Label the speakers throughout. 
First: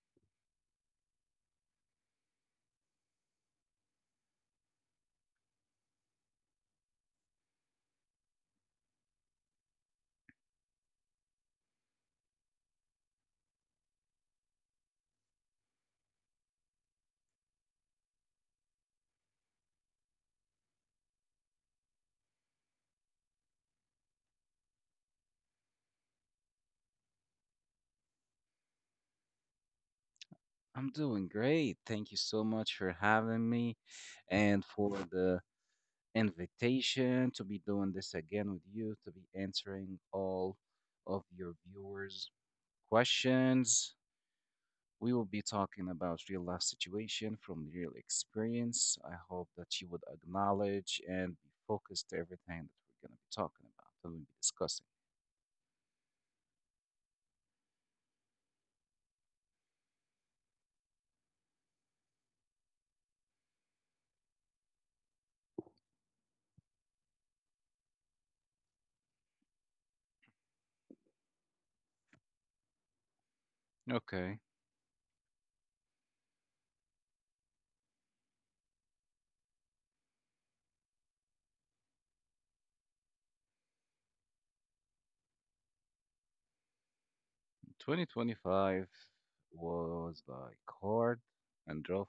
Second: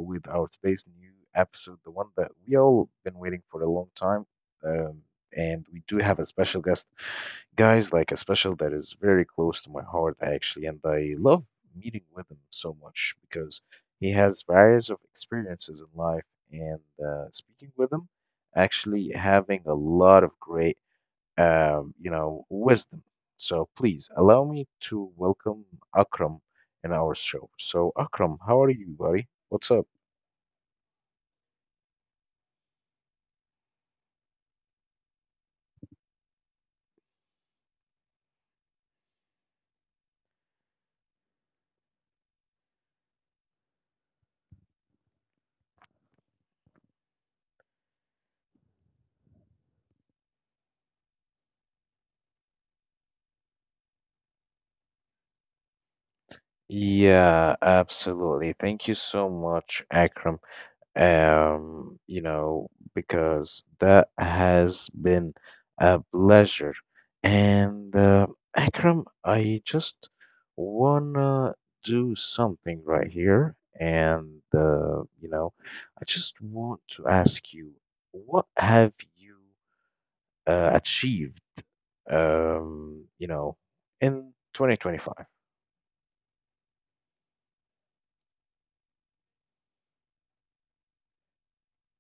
Speaker 1: with our today's new episode, the one that we all been waiting for a long time. Um, and we do have a special guest, guys, like a special that is very close to my heart, actually. And I love meeting with him so much because he has various of experiences in life. And speaking with him, actually having a lot of great wisdom. So please allow me to welcome Akram in our show. So Akram, how are you, buddy? What's up?
Speaker 2: I'm doing great. Thank you so much for having me and for the invitation to be doing this again with you, to be answering all of your viewers' questions. We will be talking about real life situation from real experience. I hope that you would acknowledge and be focused to everything that we're going to be talking about, that we'll be discussing.
Speaker 1: Yeah, absolutely. Thank you so much, Akram. um, you know, because that has been a pleasure. And Akram, I just wanna do something right here,
Speaker 2: Okay,
Speaker 1: and I just want to ask you, what have you achieved, um, you know, in 2025?
Speaker 2: 2025 was like hard and rough.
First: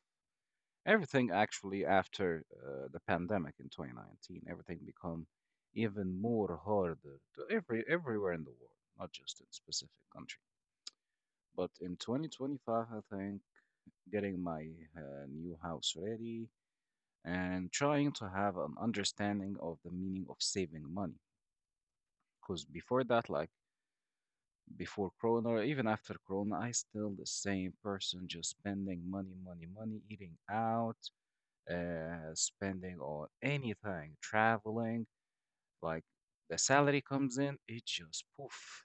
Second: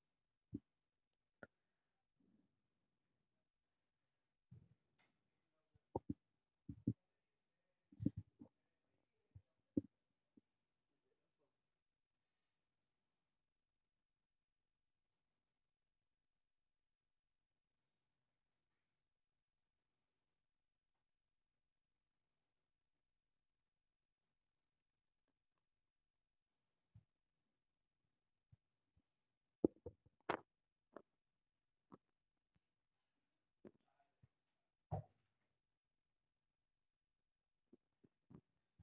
Speaker 2: Everything actually after the pandemic in 2019, everything become even more harder to everywhere in the world, not just in specific country. But in 2025, I think getting my new house ready and trying to have an understanding of the meaning of saving money. Because before that, like before Corona, or even after Corona, I still the same person, just spending money, money, money, eating out, spending on anything, traveling, like the salary comes in, it just poof.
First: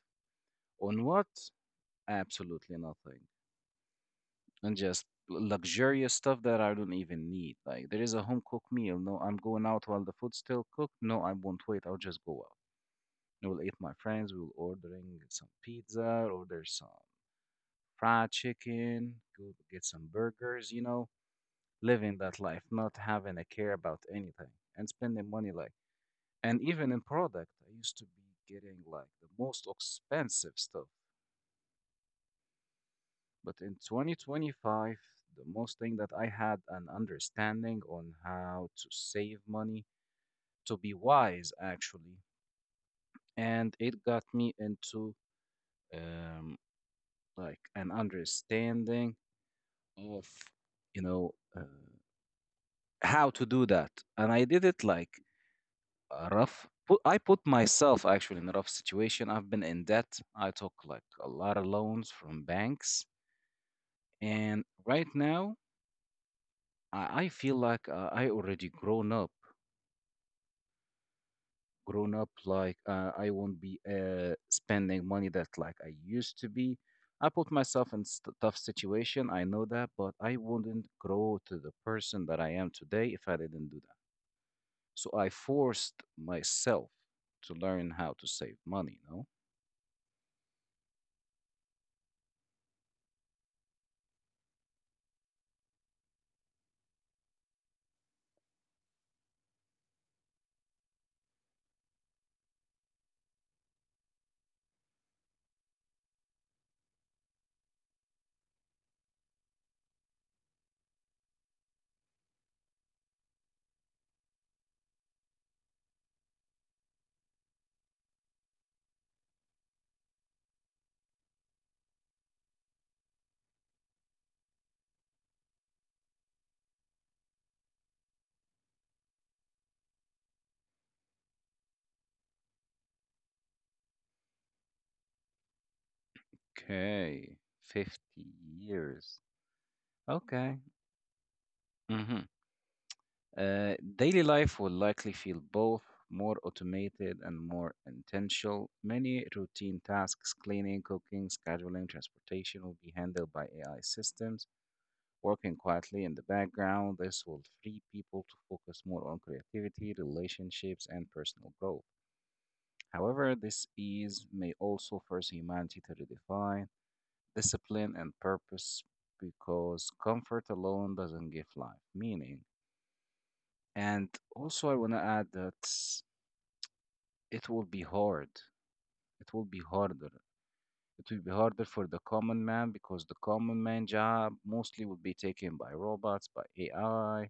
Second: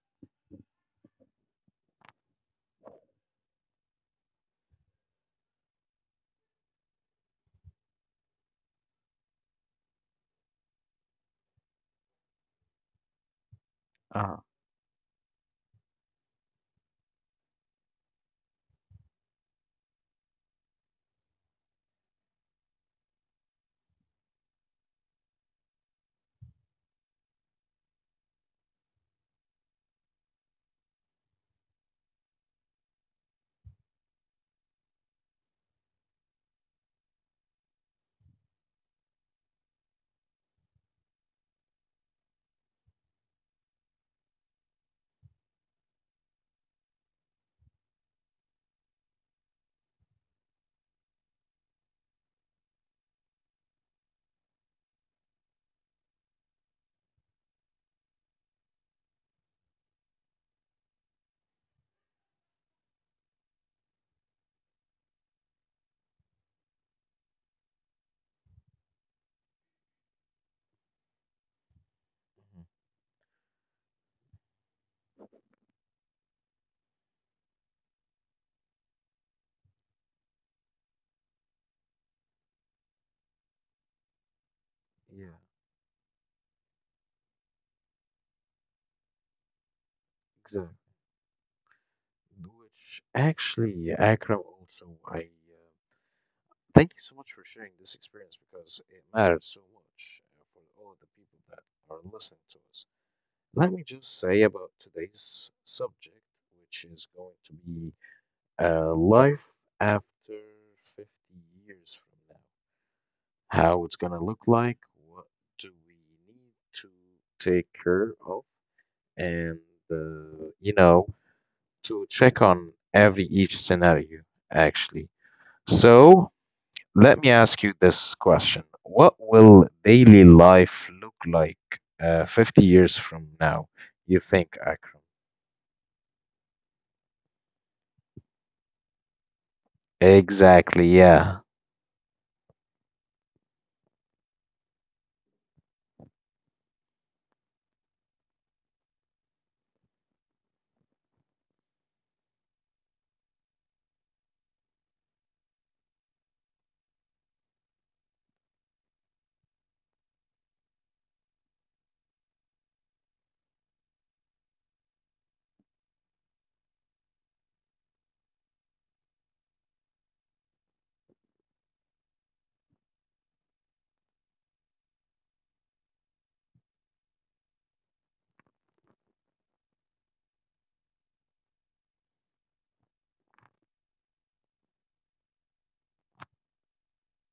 Speaker 2: On what? Absolutely nothing. And just luxurious stuff that I don't even need. Like there is a home cooked meal. No, I'm going out while the food's still cooked. No, I won't wait. I'll just go out. I will eat my friends.
Speaker 1: Uh,
Speaker 2: We'll ordering some pizza, order some fried chicken, go get some burgers, you know, living that life, not having a care about anything and spending money like. And even in product, I used to be getting like the most expensive stuff. But in 2025, the most thing that I had an understanding on how to save money, to be wise actually, and it got me into um, like an understanding of, you know, uh, how to do that. And I did it like a rough I put myself actually in a rough situation. I've been in debt. I took like a lot of loans from banks, and right now I feel like I already grown up
Speaker 1: mhm,
Speaker 2: like I won't be spending money that like I used to be. I put myself in tough situation. I know that, but I wouldn't grow to the person that I am today if I didn't do that. So I
Speaker 1: yeah.
Speaker 2: forced myself to learn how to save money, you know.
Speaker 1: Exactly. Which actually, Akram, also, I thank you so much for sharing this experience because it matters so much for all of the people that are listening to us. Let me just say about today's subject, which is going to be life after 50 years from now. How it's going to look like, what do we need to take care of, and uh, you know, to check on every each scenario actually. So let me ask you this question. What will daily life look like 50 years from now, you think, Akram?
Speaker 2: Okay, 50 years. Okay.
Speaker 1: Exactly, yeah.
Speaker 2: hmm Daily life will likely feel both more automated and more intentional. Many routine tasks, cleaning, cooking, scheduling, transportation, will be handled by AI systems working quietly in the background. This will free people to focus more on creativity, relationships, and personal growth. However, this ease may also force humanity to redefine discipline, and purpose because comfort alone doesn't give life meaning. And also, I want to add that it will be hard. It will be harder. It will be harder for the common man because the common man job mostly will be taken by robots, by AI,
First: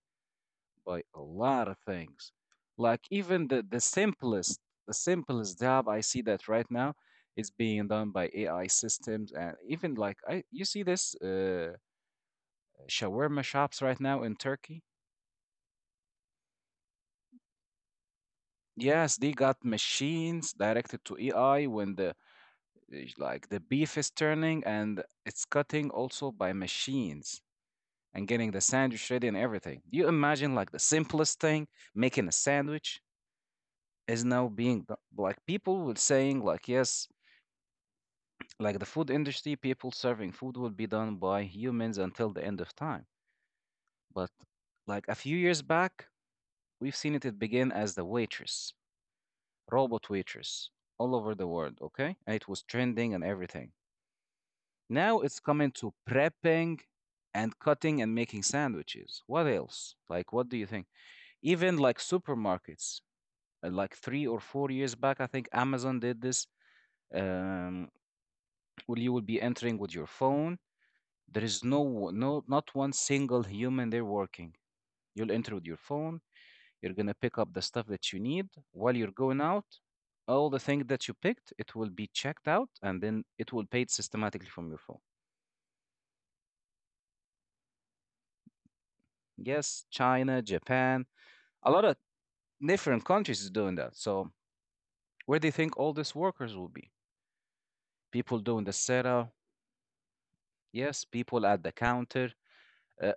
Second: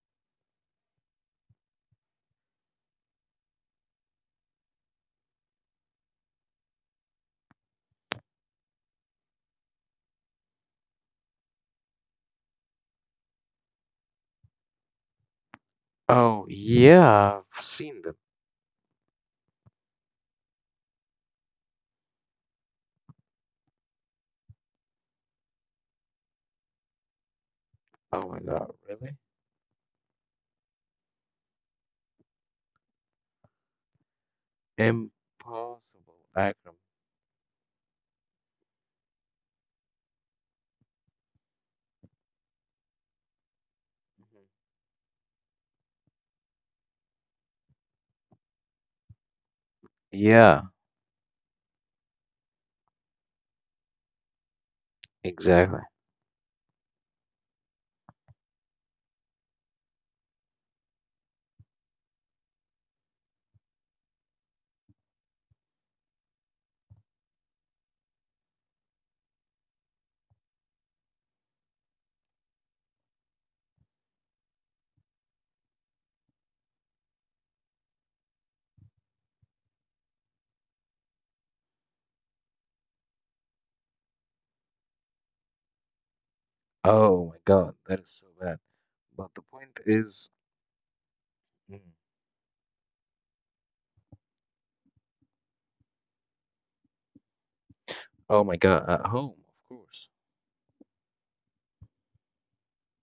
Speaker 2: by a lot of things. Like even the simplest job I see that right now is being done by AI systems, and even like I, you see this shawarma shops right now in Turkey.
Speaker 1: Oh, yeah, I've seen them.
Speaker 2: Yes, they got machines directed to AI when the is like the beef is turning and it's cutting also by machines and
Speaker 1: Oh my
Speaker 2: getting the
Speaker 1: God,
Speaker 2: sandwich
Speaker 1: really?
Speaker 2: ready and everything. You imagine like the simplest thing, making a sandwich is now being like people will
Speaker 1: Impossible
Speaker 2: saying like
Speaker 1: Akram.
Speaker 2: yes, like the food industry, people serving food will be done by humans until the end of time. But
Speaker 1: Mhm.
Speaker 2: like a few years back, we've seen it, it begin as the waitress, robot
Speaker 1: Yeah,
Speaker 2: waitress all over the world, okay? And it was trending and everything. Now it's coming
Speaker 1: exactly.
Speaker 2: to prepping and cutting and making sandwiches. What else? Like, what do you think? Even like supermarkets, like 3 or 4 years back, I think Amazon did this. Um, well, you will be entering with your phone. There is no, not one single human there working. You'll enter with your phone. You're gonna pick up the stuff that you need while you're going out. All the things that you picked, it will be checked out, and then it will pay it systematically from your phone.
Speaker 1: Oh my God, that is so bad. But the
Speaker 2: Yes,
Speaker 1: point is,
Speaker 2: China, Japan, a lot of
Speaker 1: mm,
Speaker 2: different countries is doing that. So where do you think all these workers will be? People
Speaker 1: oh
Speaker 2: doing
Speaker 1: my
Speaker 2: the
Speaker 1: god, at
Speaker 2: setup.
Speaker 1: home, of course.
Speaker 2: Yes, people at the counter. Uh,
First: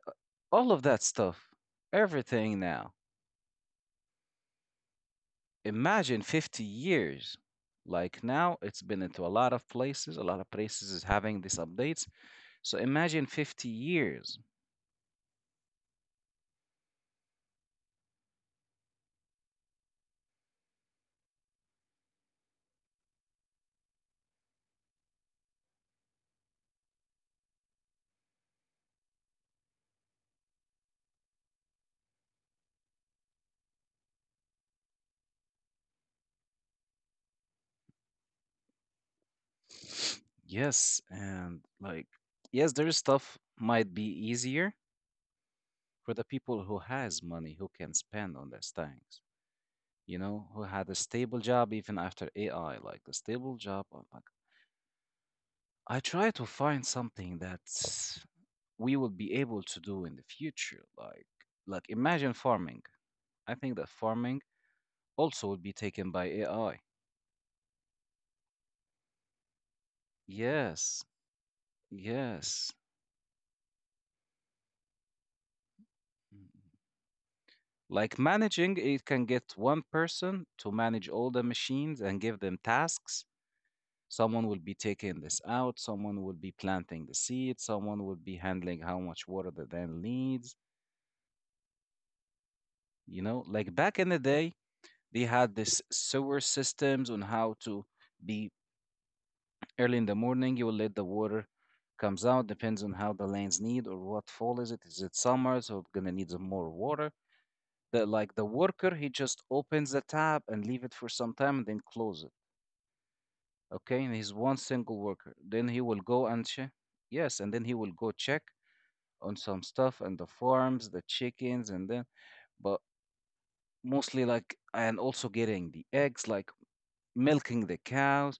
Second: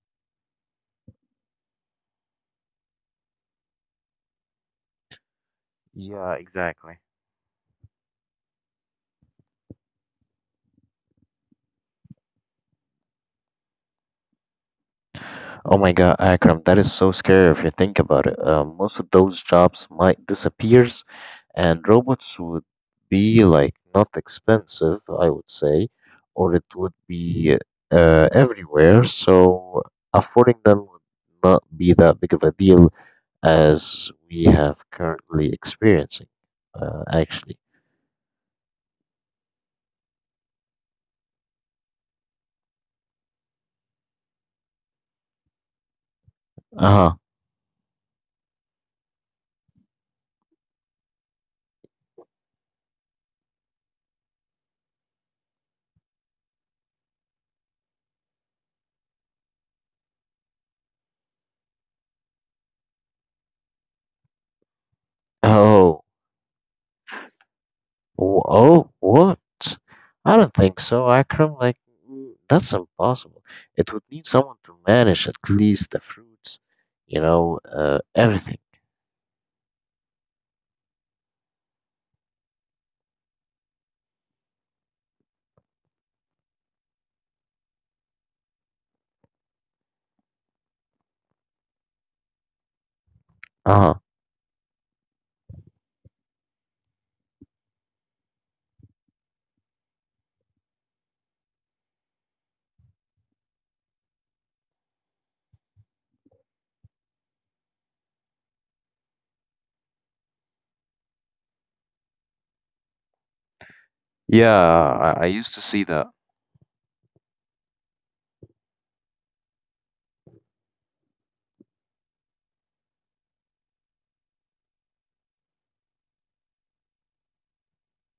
Speaker 2: all of that stuff. Everything now. Imagine
Speaker 1: Yeah,
Speaker 2: 50
Speaker 1: exactly.
Speaker 2: years. Like now, it's been into a lot of places. A lot of places is having these updates. So imagine 50 years.
Speaker 1: Oh my God, Akram, that is so scary if you think about it. Most of those jobs might disappears, and robots would be like not expensive, I would say, or it would be everywhere. So affording them would not be that big of a deal as we have currently experiencing, actually.
Speaker 2: Yes, and like yes, their stuff might be easier for the people who
Speaker 1: Uh-huh.
Speaker 2: has money who can spend on these things. You know, who had a stable job even after AI, like a stable job. I'm like, I try to find something that we will be able to do in the future. Like imagine farming. I think that farming also will be
Speaker 1: Oh.
Speaker 2: taken by AI.
Speaker 1: Oh, what? I don't think so,
Speaker 2: Yes,
Speaker 1: Akram. Like, mm, that's
Speaker 2: yes.
Speaker 1: impossible. It would need someone to manage at least the fruits,
Speaker 2: Mm-hmm.
Speaker 1: you know,
Speaker 2: Like
Speaker 1: everything.
Speaker 2: managing, it can get one person to manage all the machines and give them tasks. Someone will be taking this out, someone will be planting the seed, someone will be handling how much water the then needs. You know, like back in
Speaker 1: Uh-huh.
Speaker 2: the day, they had this sewer systems on how to be early in the morning. You will let the water comes out, depends on how the lanes need or what fall is it. Is it summer, so gonna need some more water? The Like the worker, he just opens the tap and leave it for some time and then close it, okay, and he's one single
Speaker 1: Yeah,
Speaker 2: worker, then
Speaker 1: I
Speaker 2: he
Speaker 1: used
Speaker 2: will
Speaker 1: to
Speaker 2: go
Speaker 1: see
Speaker 2: and
Speaker 1: that.
Speaker 2: check. Yes, and then he will go check on some stuff and the farms, the chickens, and then, but mostly like, and also getting the eggs, like milking the cows.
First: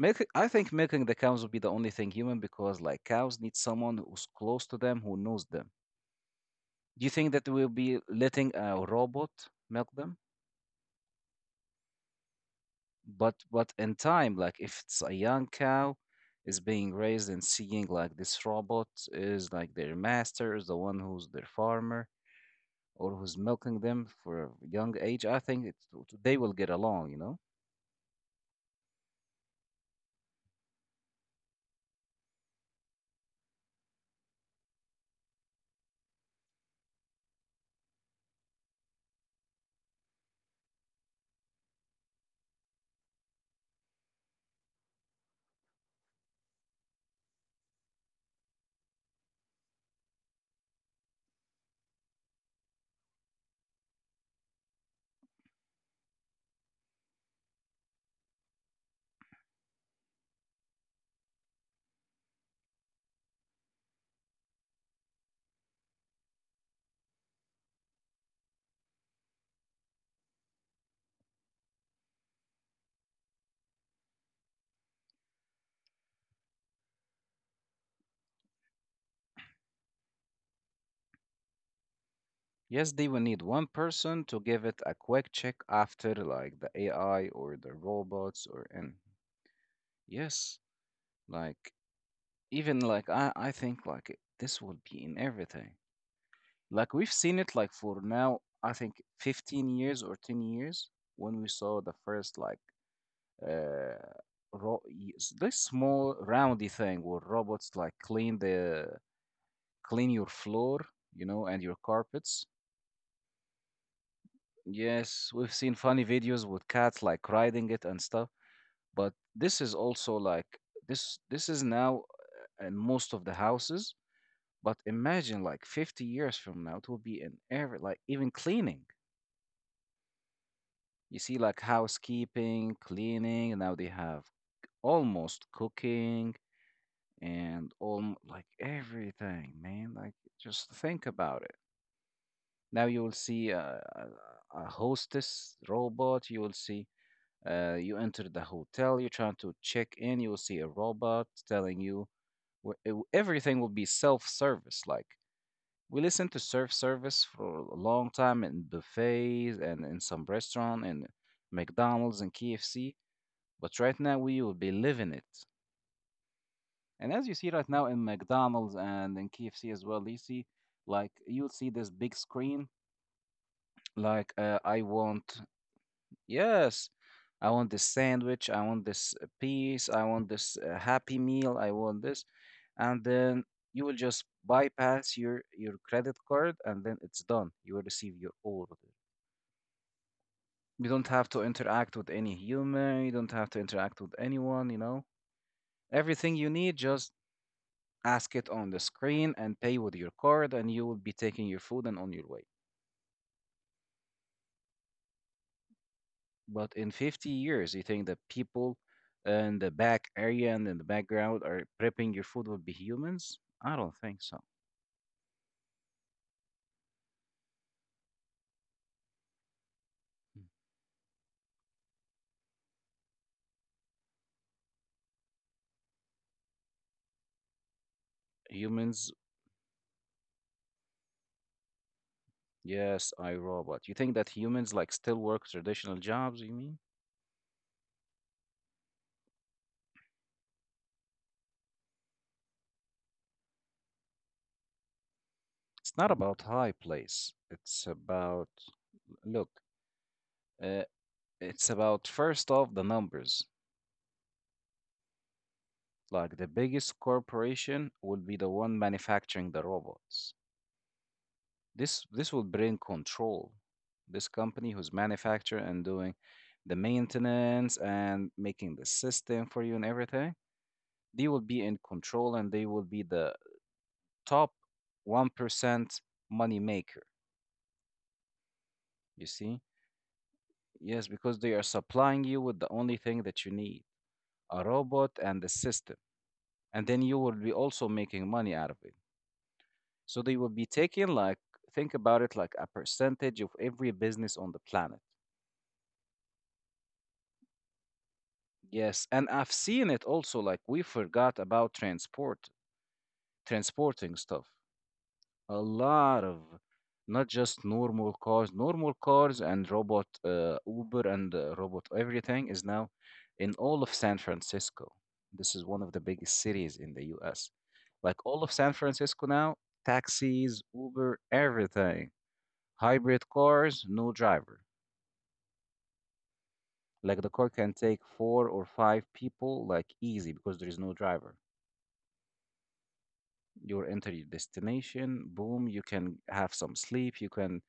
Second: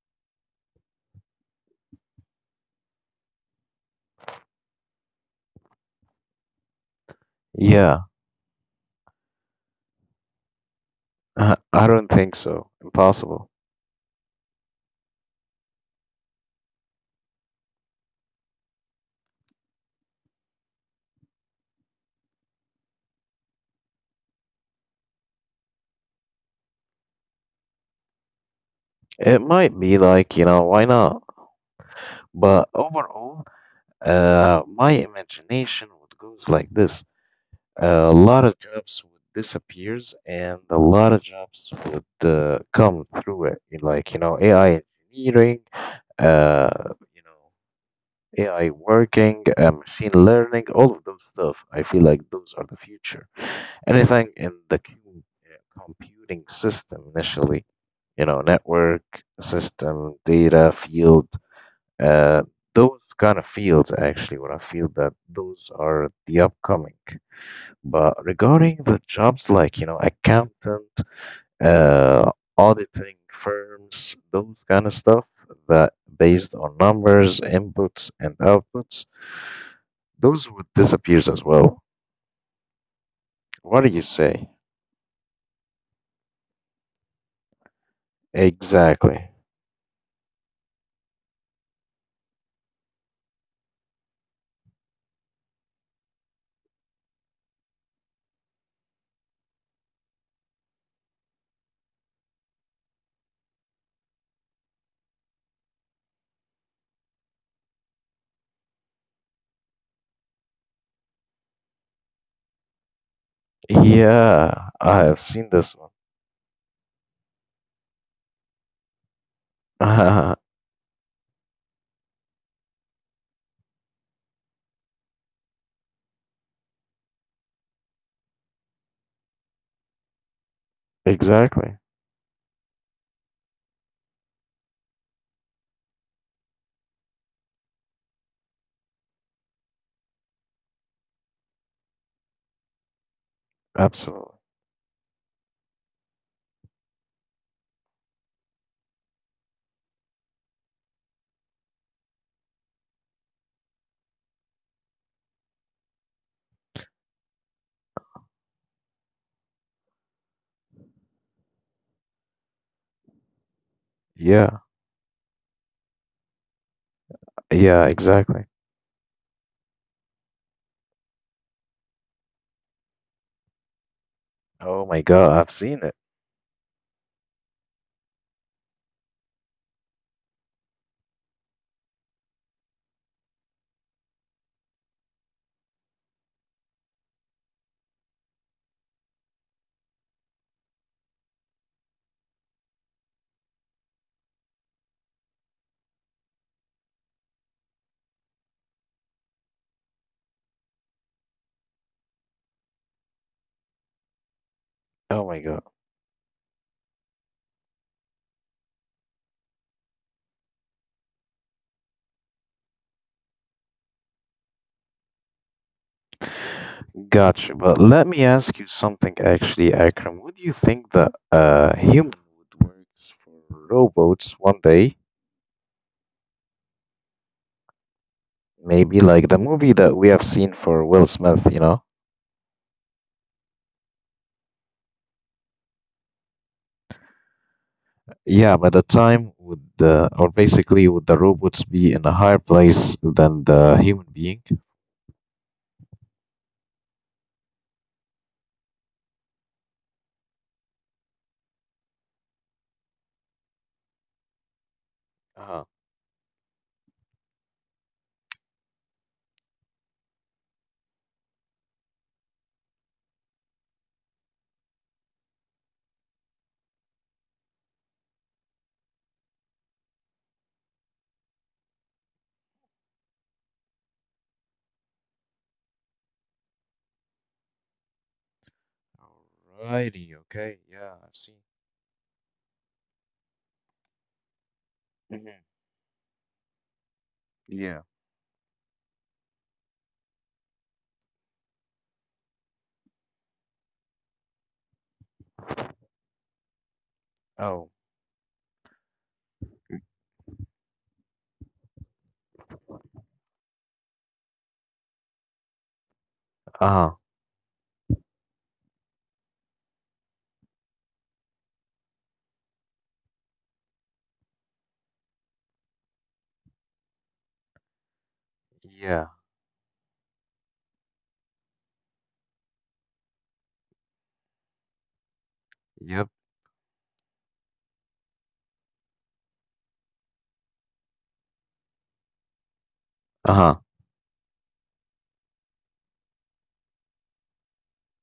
Speaker 2: Milk, I think milking the cows would be the only thing human because like cows need someone who's close to them who knows them. Do you think that we'll
Speaker 1: Yeah,
Speaker 2: be letting a robot milk them?
Speaker 1: I don't think so. Impossible.
Speaker 2: But in time, like if it's a young cow is being raised and seeing like this robot is like their master is the one who's their farmer or who's milking them for a young age, I think it, they will get along, you know.
Speaker 1: It might be like, you know, why not? But overall, my imagination would goes like this. A lot of jobs would disappears and a lot of jobs would come through it. You like you know AI engineering, uh you know, AI working, machine learning, all of those stuff I feel like those are the future, anything in the computing system initially, you know, network system, data field, uh those kind of fields actually, what I feel that those are the upcoming. But regarding the jobs like, you know, accountant, uh, auditing firms, those kind of stuff that based on numbers, inputs, and outputs, those would disappear as well.
Speaker 2: Yes, they will need one
Speaker 1: What do you
Speaker 2: person
Speaker 1: say?
Speaker 2: to give it a quick check after like the AI or the robots or and
Speaker 1: Exactly.
Speaker 2: yes, like even like I think like this will be in everything. Like we've seen it like for now, I think 15 years or 10 years when we saw the first like uh this small roundy thing where robots like clean your floor, you know, and your carpets.
Speaker 1: Yeah, I have
Speaker 2: Yes,
Speaker 1: seen
Speaker 2: we've
Speaker 1: this one.
Speaker 2: seen funny videos with cats like riding it and stuff, but this is also like this is now in most of the houses, but imagine like 50 years from now it will be in every like even cleaning. You see,
Speaker 1: Exactly.
Speaker 2: like housekeeping, cleaning, and now they have almost cooking and all like everything, man. Like, just think about it. Now you will see
Speaker 1: Absolutely.
Speaker 2: a hostess robot. You will see, you enter the hotel, you're trying to check in, you will see a robot telling you where, everything will be self service. Like, we listened to self service for a long time in buffets and in some restaurant and McDonald's and KFC. But right now,
Speaker 1: Yeah.
Speaker 2: we will be living it. And as you
Speaker 1: Yeah,
Speaker 2: see right now in
Speaker 1: exactly.
Speaker 2: McDonald's and in KFC as well, you see, like, you'll see this big screen.
Speaker 1: Oh
Speaker 2: Like,
Speaker 1: my God,
Speaker 2: I
Speaker 1: I've seen it.
Speaker 2: want, yes, I want this sandwich. I want this piece. I want this happy meal. I want this. And then you will just bypass your credit card and then it's done. You will receive your order. You don't have to interact with any human. You don't have to interact with anyone, you know, everything you need just ask it on the screen and pay with your card and you will be taking your food and on your way.
Speaker 1: Oh my God.
Speaker 2: But in 50 years, you think that people in the back area and in the background are prepping your food will be humans? I don't think so.
Speaker 1: Gotcha. But let me ask you something actually, Akram. Would you think
Speaker 2: Mm.
Speaker 1: that human would work for robots one day? Maybe like the movie
Speaker 2: Humans,
Speaker 1: that we have seen for Will Smith, you know?
Speaker 2: yes. I, Robot. You think that humans like still work traditional jobs, you mean?
Speaker 1: Yeah, by the time would the or basically would the robots be in a higher place than the human being?
Speaker 2: It's not. Mm. About high place, it's about, look, uh, it's about first off the numbers.
Speaker 1: Uh-huh.
Speaker 2: Like the biggest corporation will be the one manufacturing the robots. This will bring control. This company who's manufacturing and doing the maintenance and making the system for you and everything, they will be in control and they will be the top 1% money maker. You see?
Speaker 1: Alrighty, okay, yeah, I see.
Speaker 2: Yes, because they are supplying you with the only thing that you need, a
Speaker 1: Hmm.
Speaker 2: robot and the system. And then you will
Speaker 1: Yeah.
Speaker 2: be also making money out of it. So they will be taking like, think about it, like a percentage of every business on the planet.
Speaker 1: Oh,
Speaker 2: Yes, and I've seen it also. Like, we forgot about transport, transporting stuff. A lot of
Speaker 1: uh-huh.
Speaker 2: not just normal cars and robot Uber and robot everything is now in all of San Francisco. This is one of the biggest cities in the U.S. Like all of San
Speaker 1: Yeah,
Speaker 2: Francisco now, taxis, Uber, everything. Hybrid cars, no driver.
Speaker 1: yep,
Speaker 2: Like the car can take four or five people, like easy because there is no driver.
Speaker 1: uh-huh.
Speaker 2: You're enter your destination, boom, you can have some sleep, you can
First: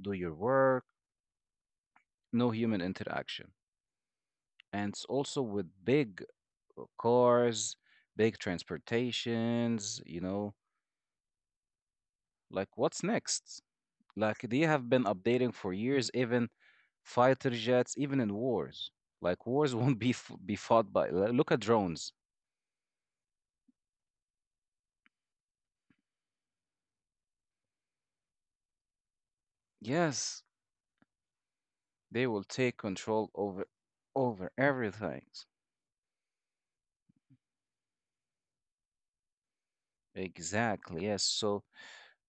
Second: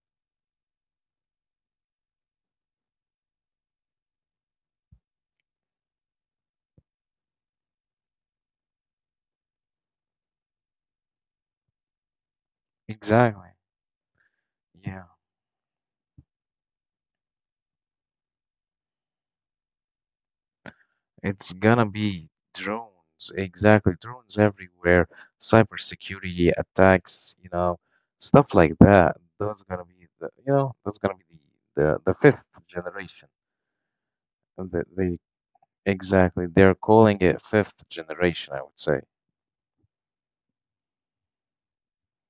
Speaker 2: do your work, no human interaction. And it's also with big cars, big transportations, you know, like what's
Speaker 1: Exactly.
Speaker 2: next? Like they have been
Speaker 1: Yeah,
Speaker 2: updating for years, even fighter jets, even in wars. Like wars won't be be fought by.
Speaker 1: it's
Speaker 2: Look at
Speaker 1: gonna
Speaker 2: drones.
Speaker 1: be drones, exactly. Drones everywhere, cybersecurity attacks, you know, stuff like that. Those gonna be the,
Speaker 2: Yes,
Speaker 1: you know, that's gonna be the
Speaker 2: they will
Speaker 1: fifth
Speaker 2: take
Speaker 1: generation.
Speaker 2: control over over
Speaker 1: And the
Speaker 2: everything.
Speaker 1: exactly, they're calling it fifth generation, I would say.
Speaker 2: Exactly. Yes. So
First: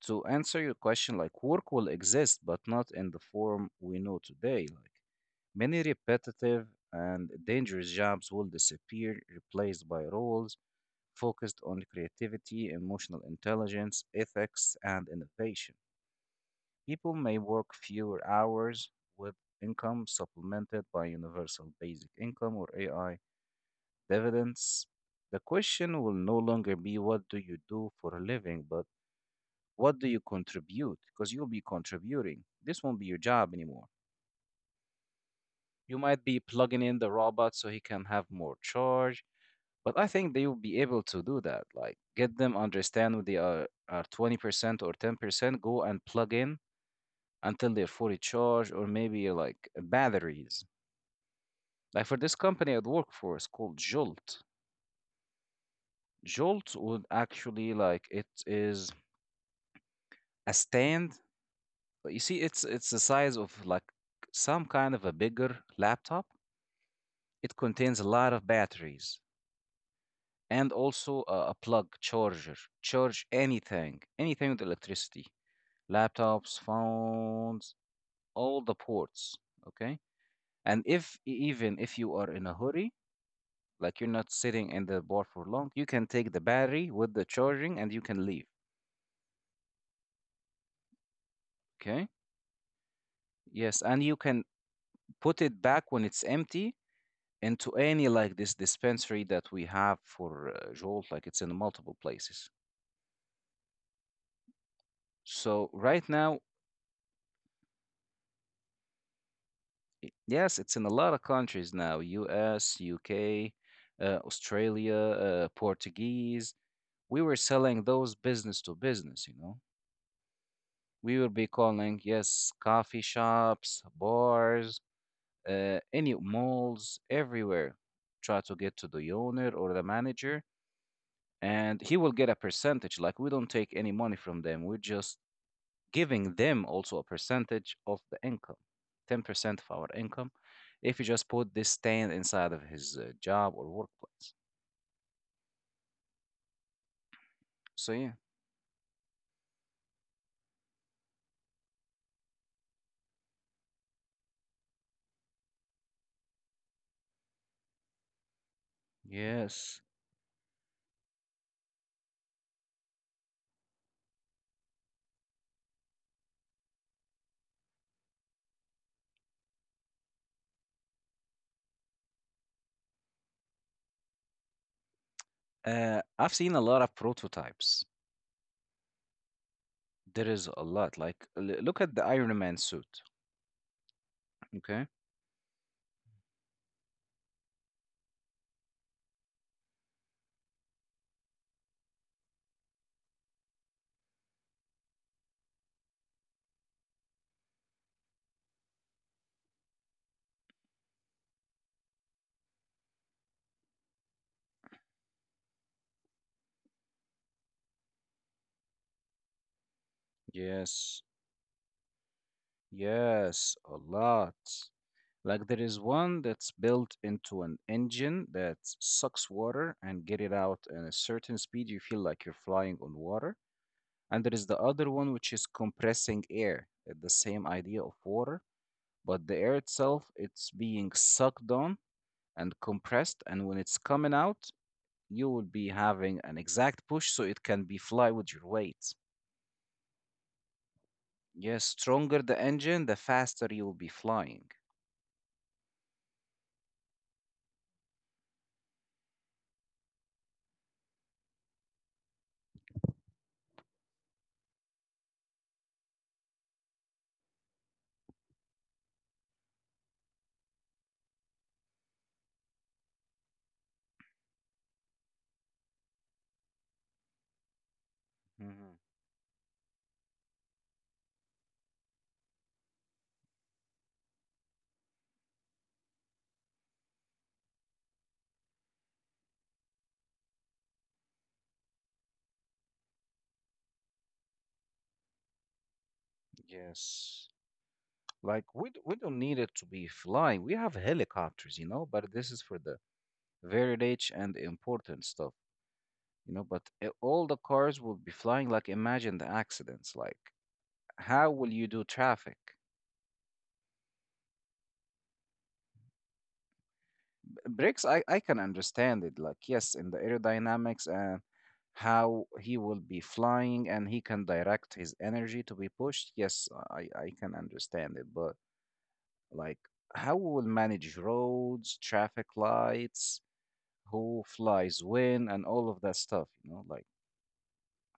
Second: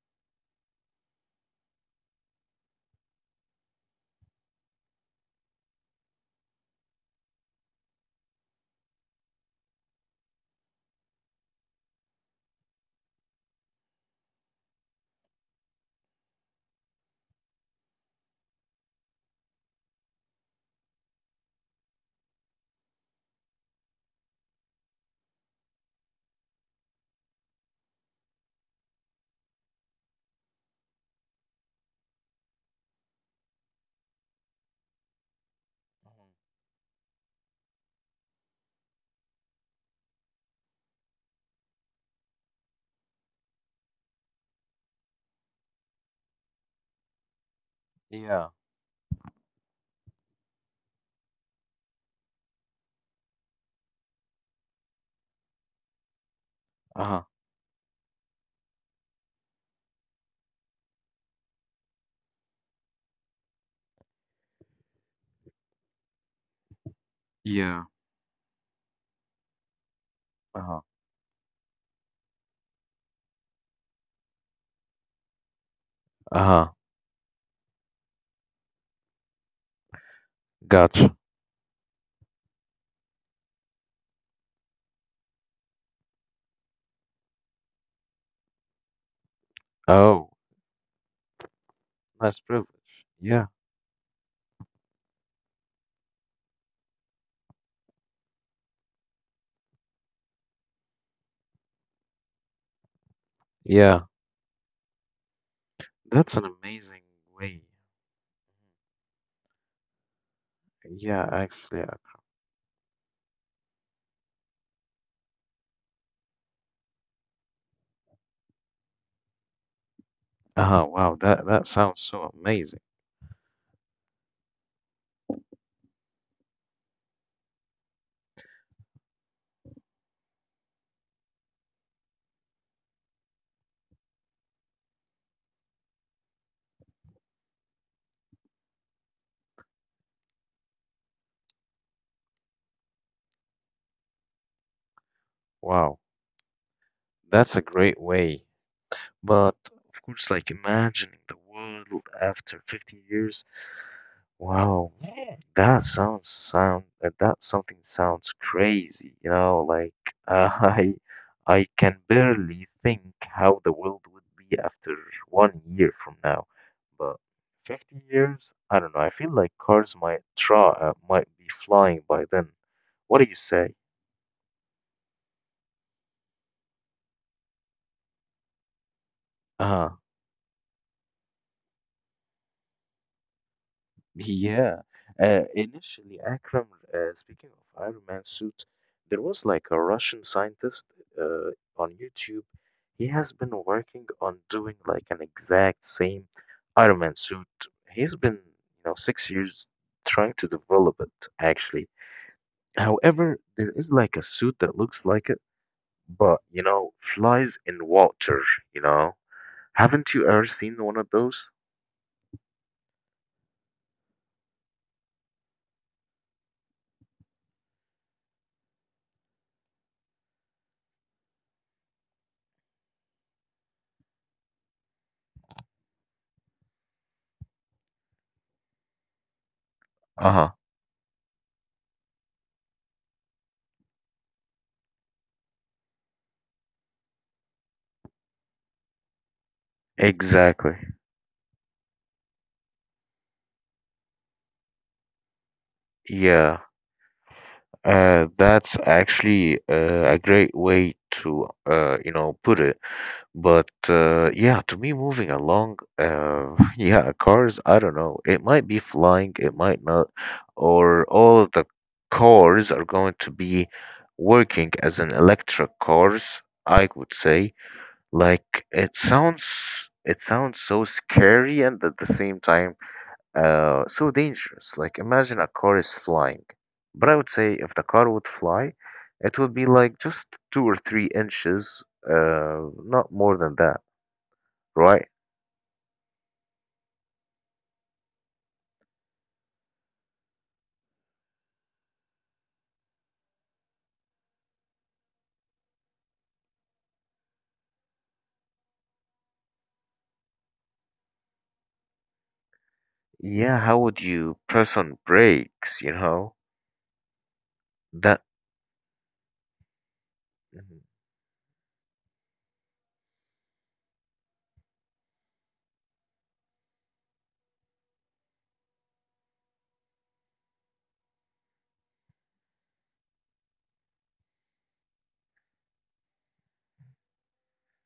Speaker 2: to answer your question, like work will exist, but not in the form we know today. Like, many repetitive and dangerous jobs will disappear, replaced by roles focused on creativity, emotional intelligence, ethics, and innovation. People may work fewer hours with income supplemented by universal basic income or AI dividends. The question will no longer be what do you do for a living, but what do you contribute? Because you'll be contributing. This won't be your job anymore. You might
Speaker 1: Mhm.
Speaker 2: be plugging in the robot so he can have more charge, but I think they will be able to do that. Like, get them understand what they are 20% or 10%, go and plug in until they're fully
Speaker 1: Yeah,
Speaker 2: charged, or maybe like batteries. Like, for this company I'd work for, it's called Jolt. Jolt would
Speaker 1: uh-huh.
Speaker 2: actually like it is a stand. You see, it's the size of like some kind of a bigger laptop. It
Speaker 1: Yeah,
Speaker 2: contains a lot of batteries and
Speaker 1: uh-huh.
Speaker 2: also a plug charger. Charge anything, anything with electricity, laptops,
Speaker 1: Uh-huh.
Speaker 2: phones, all the ports. Okay. And if
Speaker 1: Gotcha.
Speaker 2: e, even if you are in a hurry, like you're not sitting in the bar for long, you can take the battery with the charging and you can leave.
Speaker 1: Oh.
Speaker 2: Okay.
Speaker 1: Less privilege. Yeah,
Speaker 2: Yes. And you can put it back when it's empty into any like this dispensary that we have for Jolt, like it's in multiple places.
Speaker 1: yeah.
Speaker 2: So right now
Speaker 1: That's an amazing way.
Speaker 2: Yes, it's in a lot of
Speaker 1: Yeah,
Speaker 2: countries
Speaker 1: actually.
Speaker 2: now, US, UK, Australia, Portuguese. We were selling those business to business, you know.
Speaker 1: Ah,
Speaker 2: We
Speaker 1: wow.
Speaker 2: would be
Speaker 1: That that
Speaker 2: calling,
Speaker 1: sounds so
Speaker 2: yes,
Speaker 1: amazing.
Speaker 2: coffee shops, bars, any malls, everywhere. Try to get to the owner or the manager, and he will get a percentage. Like, we don't take any money from them. We just giving them also a percentage of the income, 10% of our income, if you just put this stand inside of his job or workplace.
Speaker 1: Wow. That's a
Speaker 2: So
Speaker 1: great
Speaker 2: yeah,
Speaker 1: way. But of course, like imagining the world after 50 years, wow, that sounds sound that something sounds crazy, you know,
Speaker 2: yes.
Speaker 1: like uh, I I can barely think how the world would be after one year from now. But 50 years, I don't know. I feel like cars might try might be flying by then. What do you say?
Speaker 2: I've seen a lot of prototypes.
Speaker 1: Uh-huh.
Speaker 2: There is a lot. Like, look at the Iron Man suit.
Speaker 1: Yeah,
Speaker 2: Okay.
Speaker 1: initially, Akram, speaking of Iron Man suit, there was like a Russian scientist uh, on YouTube. He has been working on doing like an exact same Iron Man suit. He's been, you know, 6 years trying to develop it actually. However, there is like a suit that looks like it, but you know, flies in water, you know. Haven't you ever seen
Speaker 2: Yes.
Speaker 1: one of those?
Speaker 2: Yes. A lot. Like, there is one that's built into an engine that sucks water and get it out at a certain speed. You feel like you're flying on water. And there is the other one, which is compressing air. The same idea of water, but the air itself, it's
Speaker 1: Uh-huh.
Speaker 2: being sucked on and compressed. And when it's coming out, you will be having an exact push so it can be fly with your weight.
Speaker 1: Exactly.
Speaker 2: Yes, stronger the engine, the faster you will be flying.
Speaker 1: Yeah. That's actually a great way to you know put it. But yeah, to me, moving along, yeah, cars. I don't know. It might be flying. It might not. Or all the cars are going to be working as an electric cars. I would say. Like
Speaker 2: hmm
Speaker 1: it sounds. It sounds so scary, and at the same time so dangerous. Like, imagine a car is flying. But I would say if the car would fly, it would be like just 2 or 3 inches, not more than that, right?
Speaker 2: Yes. Like we we don't need it to be flying. We have helicopters, you know, but this is for the very rich and important stuff, you know, but all the cars will be flying. Like, imagine the accidents. Like, how will you do traffic?
Speaker 1: Yeah, how would you press on brakes, you know?
Speaker 2: Bricks, I
Speaker 1: That
Speaker 2: can understand it. Like, yes, in the
Speaker 1: Mhm.
Speaker 2: aerodynamics and how he will be flying and he can direct his energy to be pushed. Yes, I can understand it. But, like, how we will manage roads, traffic lights, who flies when, and all of that stuff, you know, like,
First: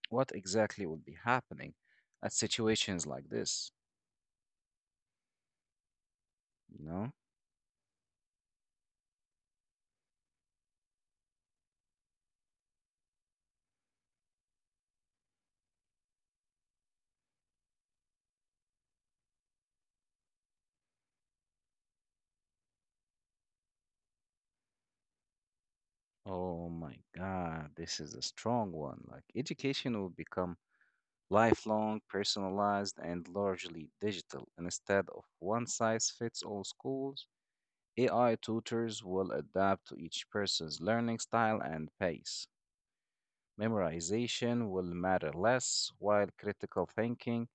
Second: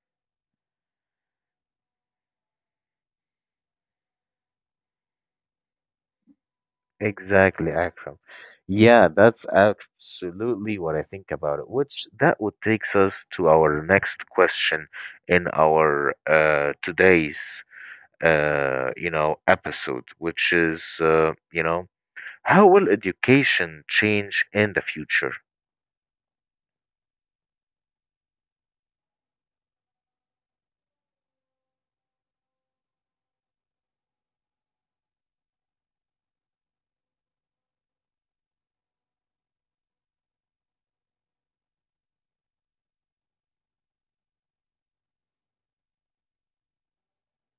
Speaker 2: what exactly will be happening at situations like this, you know?
Speaker 1: Exactly, Akram. Yeah, that's absolutely what I think about it. Which that would takes us to our next question in our today's episode, which is how will education change in the future?
Speaker 2: Oh my God, this is a strong one. Like, education will become lifelong, personalized, and largely digital. And instead of one size fits all schools, AI tutors will adapt to each person's learning style and pace. Memorization will matter less, while critical thinking,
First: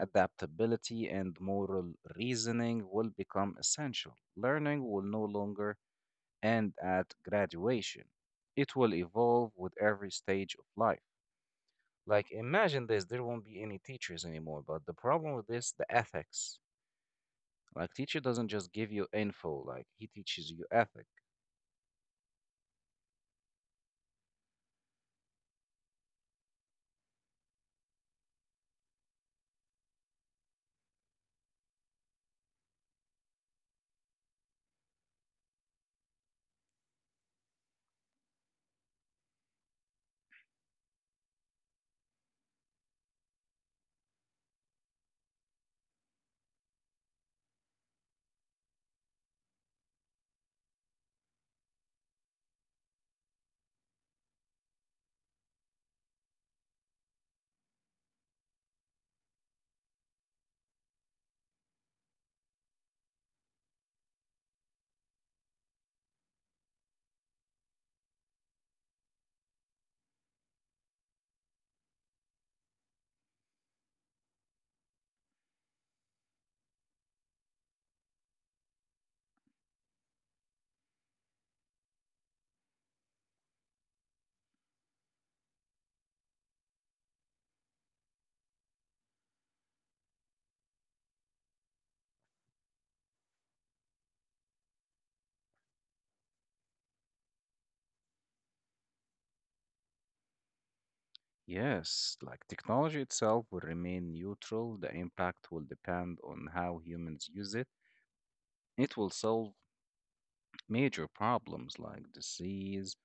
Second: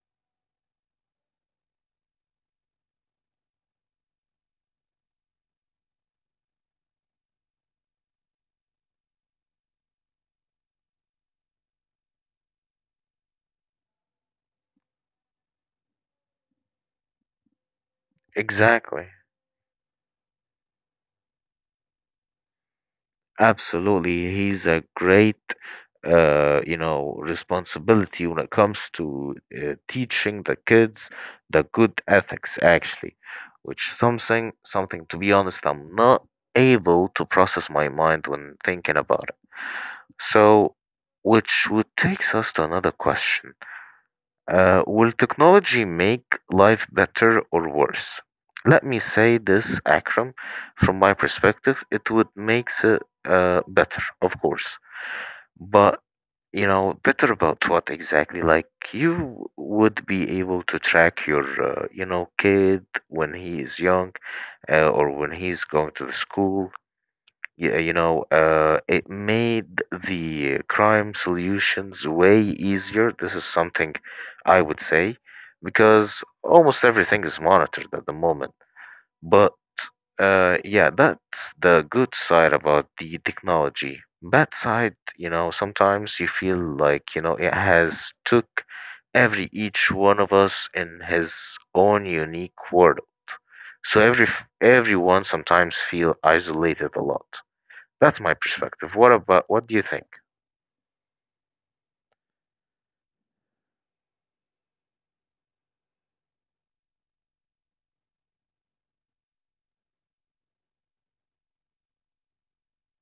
Speaker 2: adaptability, and moral reasoning will become essential. Learning will no longer and at graduation. It will evolve with every stage of life. Like, imagine this, there won't be any teachers anymore, but the problem with this, the ethics. Like, teacher doesn't just give
Speaker 1: Exactly,
Speaker 2: you info, like, he teaches you ethic.
Speaker 1: absolutely. He's a great responsibility when it comes to teaching the kids the good ethics actually, which something to be honest, I'm not able to process my mind when thinking about it. So, which would takes us to another question. Will technology make life better or worse? Let me say this, Akram. From my perspective, it would make it better, of course. But, you know, better about what exactly? Like, you would be able to track your, you know, kid when he is young or when he's going to the school, yeah, you know, it made the crime solutions way easier. This is something I would say because almost everything is monitored at the moment. But yeah, that's the good side about the technology. Bad side, you know, sometimes you feel like, you know, it has took every each one of us in his own unique world. So every everyone sometimes feel isolated a lot. That's my perspective. What about what do you think?
Speaker 2: Yes, like, technology itself will remain neutral. The impact will depend on how humans use it. It will solve major problems like disease,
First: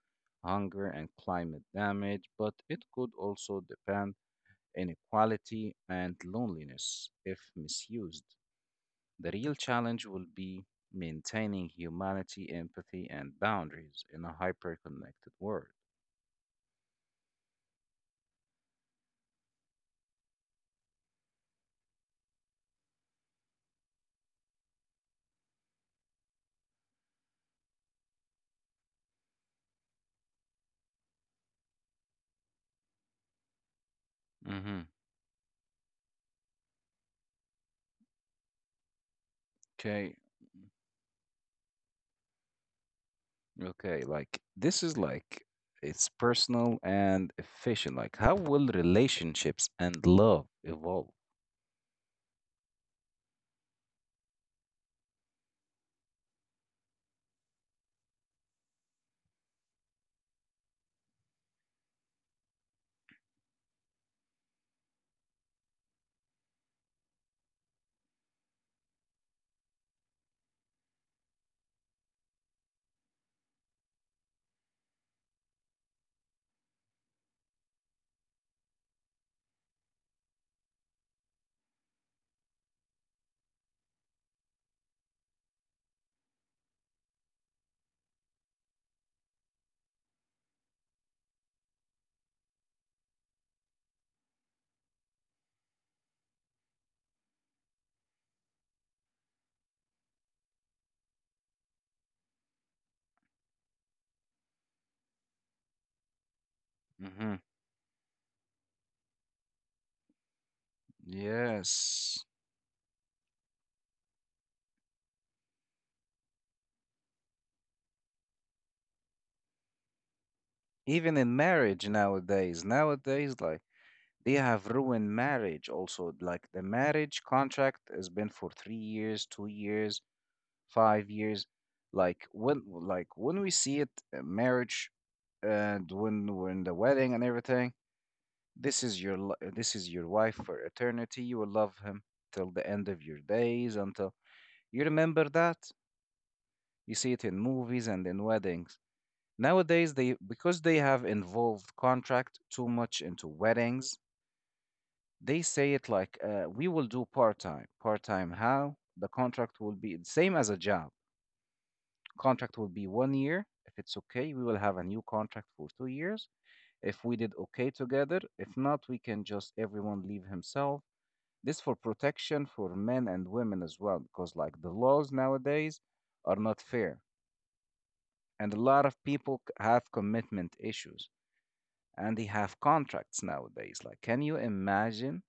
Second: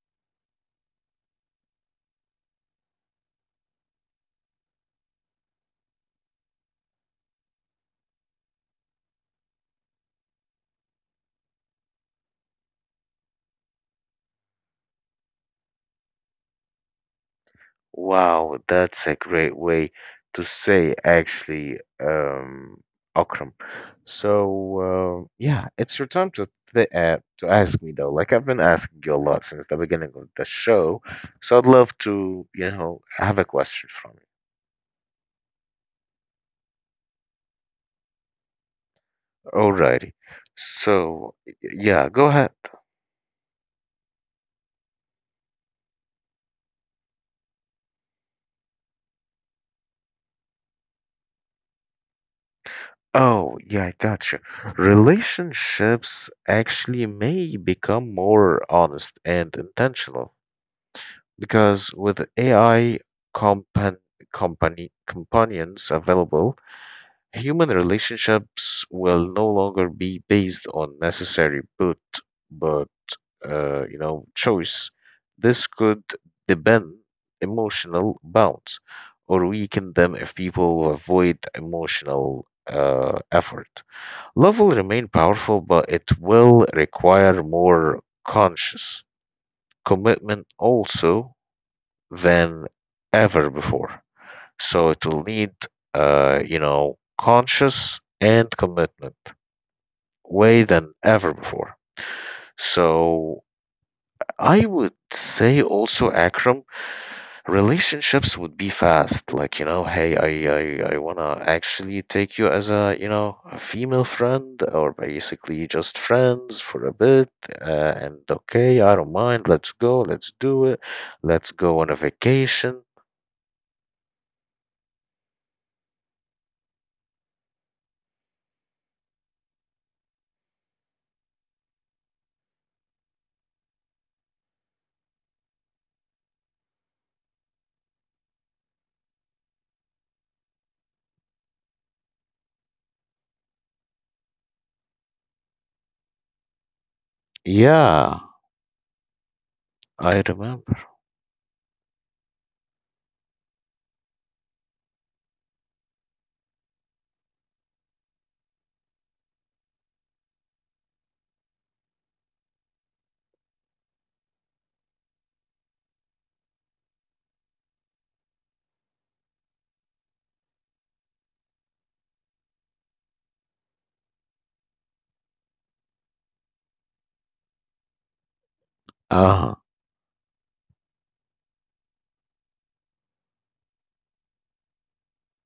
Speaker 2: hunger, and climate damage, but it could also depend inequality, and loneliness if misused. The real challenge will be maintaining humanity, empathy, and boundaries in a hyper-connected world.
Speaker 1: Wow, that's a great way to say actually, Akram. So, yeah, it's your time to th to ask me though. Like I've been asking you a lot since the beginning of the show, so I'd love to, you know, have a question from you.
Speaker 2: Mm-hmm.
Speaker 1: Alrighty.
Speaker 2: Okay.
Speaker 1: So, yeah, go ahead.
Speaker 2: Okay. Like, this is like it's personal and efficient. Like, how will relationships and love evolve?
Speaker 1: Oh, yeah, I gotcha. Relationships actually may become more honest and intentional, because with AI compan company companions available, human relationships will no longer be based on necessary but but you know choice. This could deepen emotional bonds or weaken them if people avoid emotional effort. Love will remain powerful, but it will require more conscious commitment also than ever before. So it will need, you know, conscious and commitment way than ever before. So I would say also, Akram,
Speaker 2: Mm-hmm.
Speaker 1: relationships would be fast. Like, you know, hey, I want to actually
Speaker 2: Yes.
Speaker 1: take you as a, you know, a female friend or basically just friends for a bit. And okay, I don't mind. Let's go. Let's do it.
Speaker 2: Even in
Speaker 1: Let's go
Speaker 2: marriage
Speaker 1: on a
Speaker 2: nowadays,
Speaker 1: vacation.
Speaker 2: nowadays, like they have ruined marriage also. Like, the marriage contract has been for 3 years, 2 years, 5 years. Like when we see it, marriage, and when we're in the wedding and everything, this is your wife for eternity. You will love him till the end of your days. Until you remember that, you see it in movies and in
Speaker 1: Yeah.
Speaker 2: weddings. Nowadays, they
Speaker 1: I
Speaker 2: because
Speaker 1: remember.
Speaker 2: they have involved contract too much into weddings. They say it like, we will do part time. Part time how? The contract will be the same as a job. Contract will be 1 year. If it's okay, we will have a new contract for 2 years. If we did okay together, if not, we can just everyone leave himself. This for protection for men and women as well, because like the laws nowadays are not fair. And a lot of
Speaker 1: Ah,
Speaker 2: people have commitment issues and they have contracts nowadays. Like, can you imagine?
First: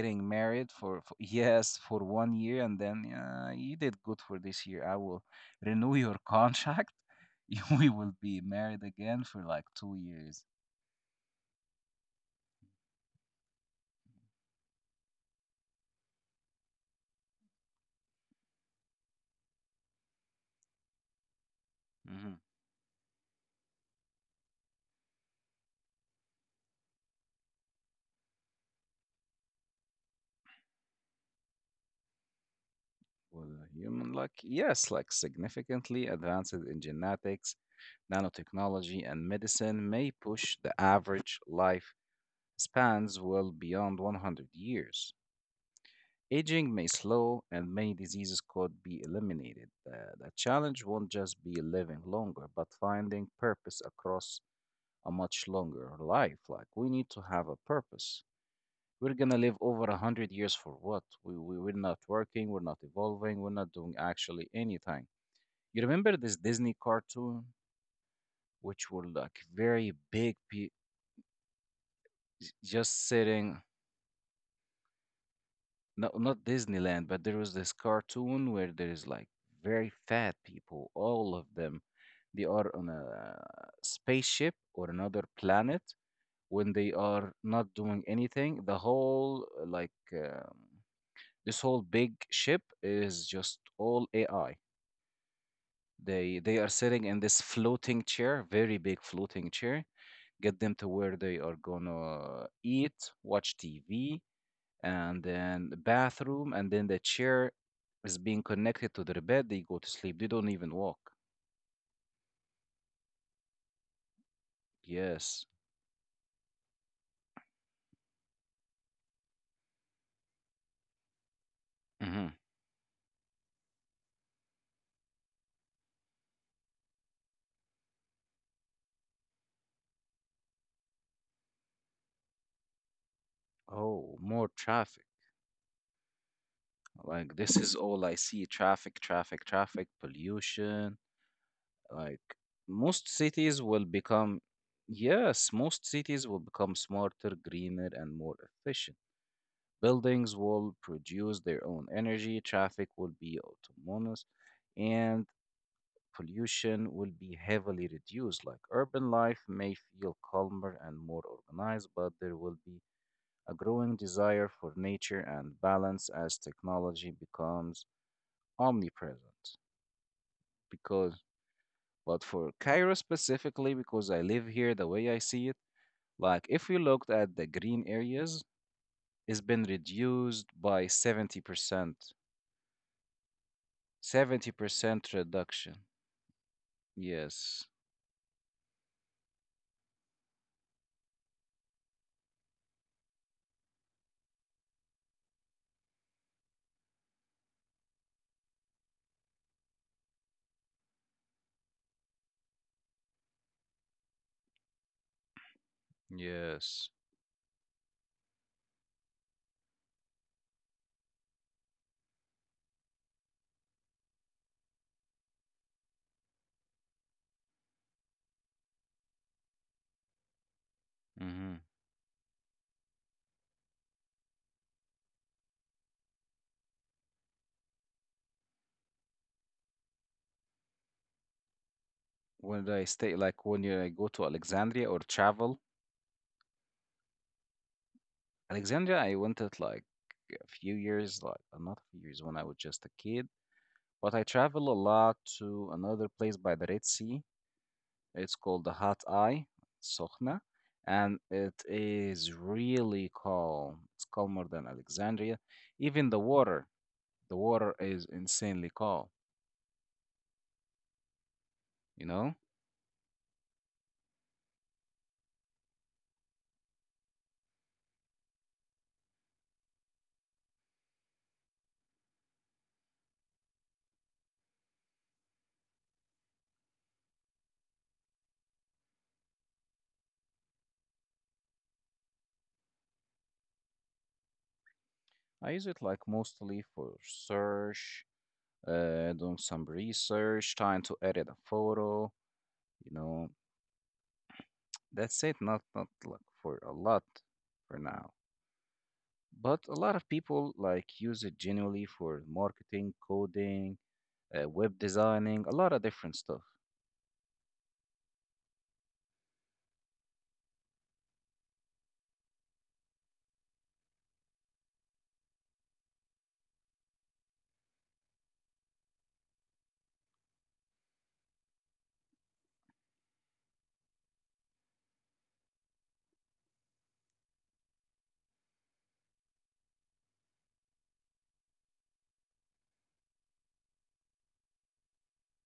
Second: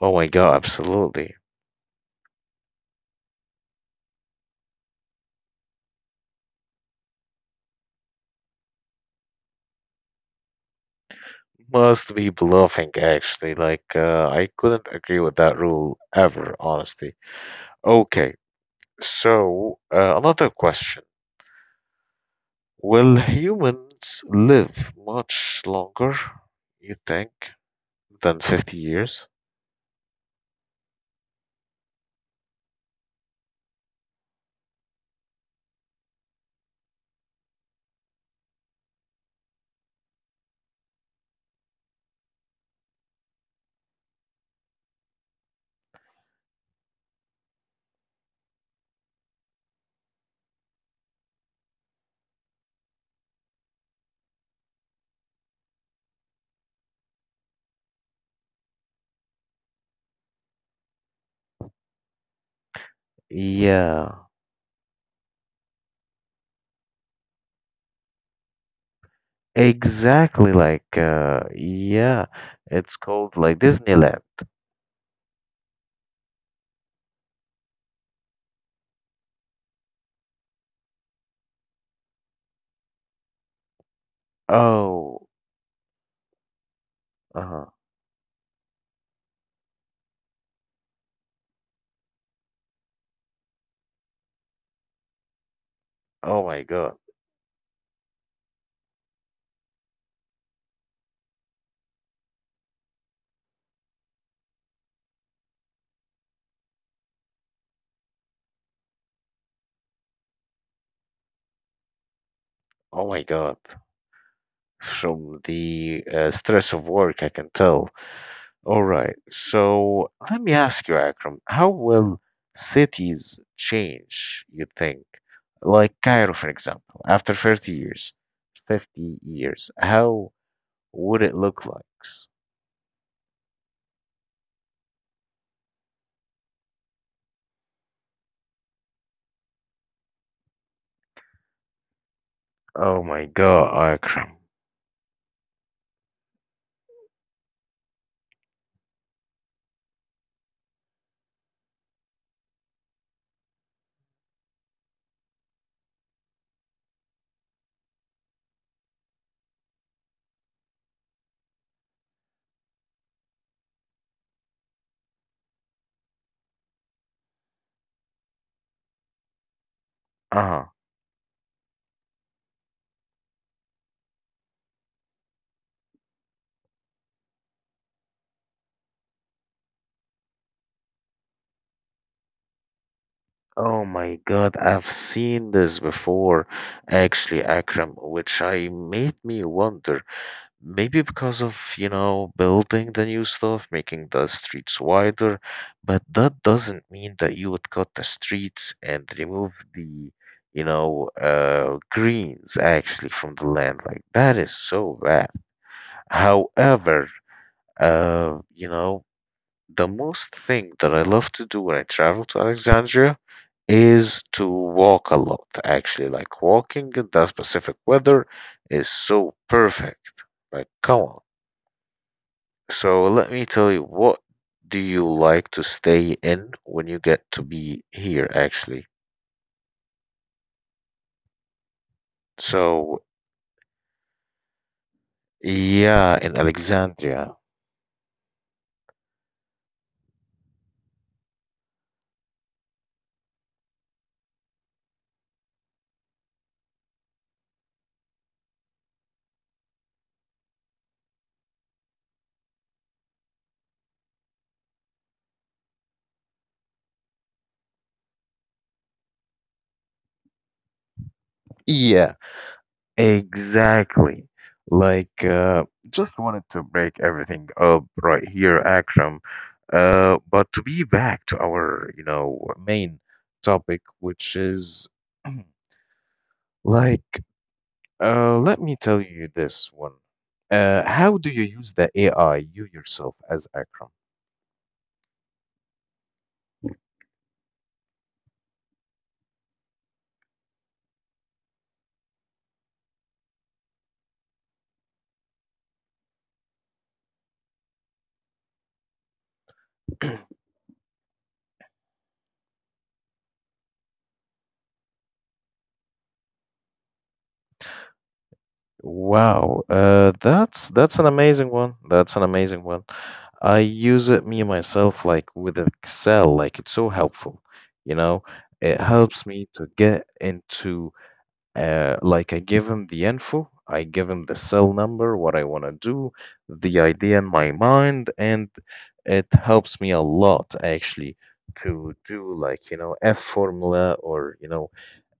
Speaker 1: oh my God,
Speaker 2: married for
Speaker 1: absolutely.
Speaker 2: yes for 1 year and then yeah you did good for this year I will renew your contract You- we will be married again for like 2 years.
Speaker 1: Must be bluffing, actually. Like, I couldn't agree with that rule ever, honestly. Okay, so another question.
Speaker 2: hmm
Speaker 1: Will humans live much longer, you think, than 50 years?
Speaker 2: Well, human luck, yes, like significantly advances in genetics, nanotechnology, and medicine may push the average life spans well beyond 100 years. Aging may slow and many diseases could be eliminated. The challenge won't just be living longer, but finding purpose across a much longer life. Like, we need to have a purpose. We're gonna live over 100 years for what? We're not working, we're not evolving, we're not doing
Speaker 1: Yeah,
Speaker 2: actually anything. You remember this Disney cartoon, which were like very big,
Speaker 1: exactly. Like, yeah, it's
Speaker 2: just
Speaker 1: called
Speaker 2: sitting.
Speaker 1: like Disneyland.
Speaker 2: No, not Disneyland, but there was this cartoon where there is like very fat people, all of them. They are on a spaceship or another
Speaker 1: Oh,
Speaker 2: planet when they are not
Speaker 1: uh-huh.
Speaker 2: doing anything. The whole, like, this whole big ship is just all AI. They
Speaker 1: Oh
Speaker 2: they are
Speaker 1: my God.
Speaker 2: sitting in this floating chair, very big floating chair. Get them to where they are gonna eat, watch TV, and then the bathroom, and then the chair is being connected to their bed. They go to sleep. They don't even walk.
Speaker 1: Oh my God. From
Speaker 2: Yes.
Speaker 1: the stress of work, I can tell. All right. So let me ask you, Akram, how will
Speaker 2: hmm
Speaker 1: cities change, you think? Like Cairo, for example, after 30 years, 50 years, how would it look like?
Speaker 2: Oh, more traffic. Like this is all I see: traffic, traffic, traffic, pollution. Like,
Speaker 1: Oh
Speaker 2: most
Speaker 1: my
Speaker 2: cities
Speaker 1: God,
Speaker 2: will
Speaker 1: Akram.
Speaker 2: become, yes, most cities will become smarter, greener, and more efficient. Buildings will produce their own energy. Traffic will be autonomous, and pollution will be heavily reduced. Like, urban life may feel calmer and more organized, but there will be a growing desire for nature and balance as technology becomes omnipresent.
Speaker 1: Uh-huh.
Speaker 2: Because, but for Cairo specifically, because I live here, the way I see it, like if we looked at the green areas, it's been reduced by 70%.
Speaker 1: Oh my God, I've
Speaker 2: 70%
Speaker 1: seen
Speaker 2: reduction.
Speaker 1: this before, actually,
Speaker 2: Yes.
Speaker 1: Akram, which I made me wonder. Maybe because of, you know, building the new stuff, making the streets wider, but that doesn't mean that you would cut the streets and remove the, you know, greens actually from the land. Like, that is so bad.
Speaker 2: Yes.
Speaker 1: However, uh, you know, the most thing that I love to do when I travel to Alexandria is to walk a lot, actually. Like, walking in that specific weather is so perfect. Like, come on.
Speaker 2: hmm
Speaker 1: So let me tell you, what do you like to stay in when you get to be here, actually?
Speaker 2: When did I
Speaker 1: So,
Speaker 2: stay? Like when you, I go to Alexandria or travel?
Speaker 1: yeah, in Alexandria.
Speaker 2: Alexandria, I went it like a few years, like not a few years when I was just a kid, but I travel a lot to another place by the Red Sea. It's called the Hot Eye, Sokhna, and it is really calm. It's calmer than Alexandria. Even the water is insanely calm, you
Speaker 1: Yeah,
Speaker 2: know?
Speaker 1: exactly. Just wanted to break everything up right here, Akram. But to be back to our, main topic, which is like let me tell you this one. How do you use the AI, you yourself, as Akram?
Speaker 2: I use it like mostly for search doing some research, trying to edit a photo. You know, that's it. Not like for a lot for now, but a lot of people like use it genuinely for marketing, coding, web designing, a lot of different stuff.
Speaker 1: Wow, that's an amazing one. That's an amazing one. I use it me myself, like with Excel. Like it's so helpful. You know, it helps me to get into like I give him the info, I give him the cell number, what I want to do, the idea in my mind, and it helps me a lot actually to do like F formula or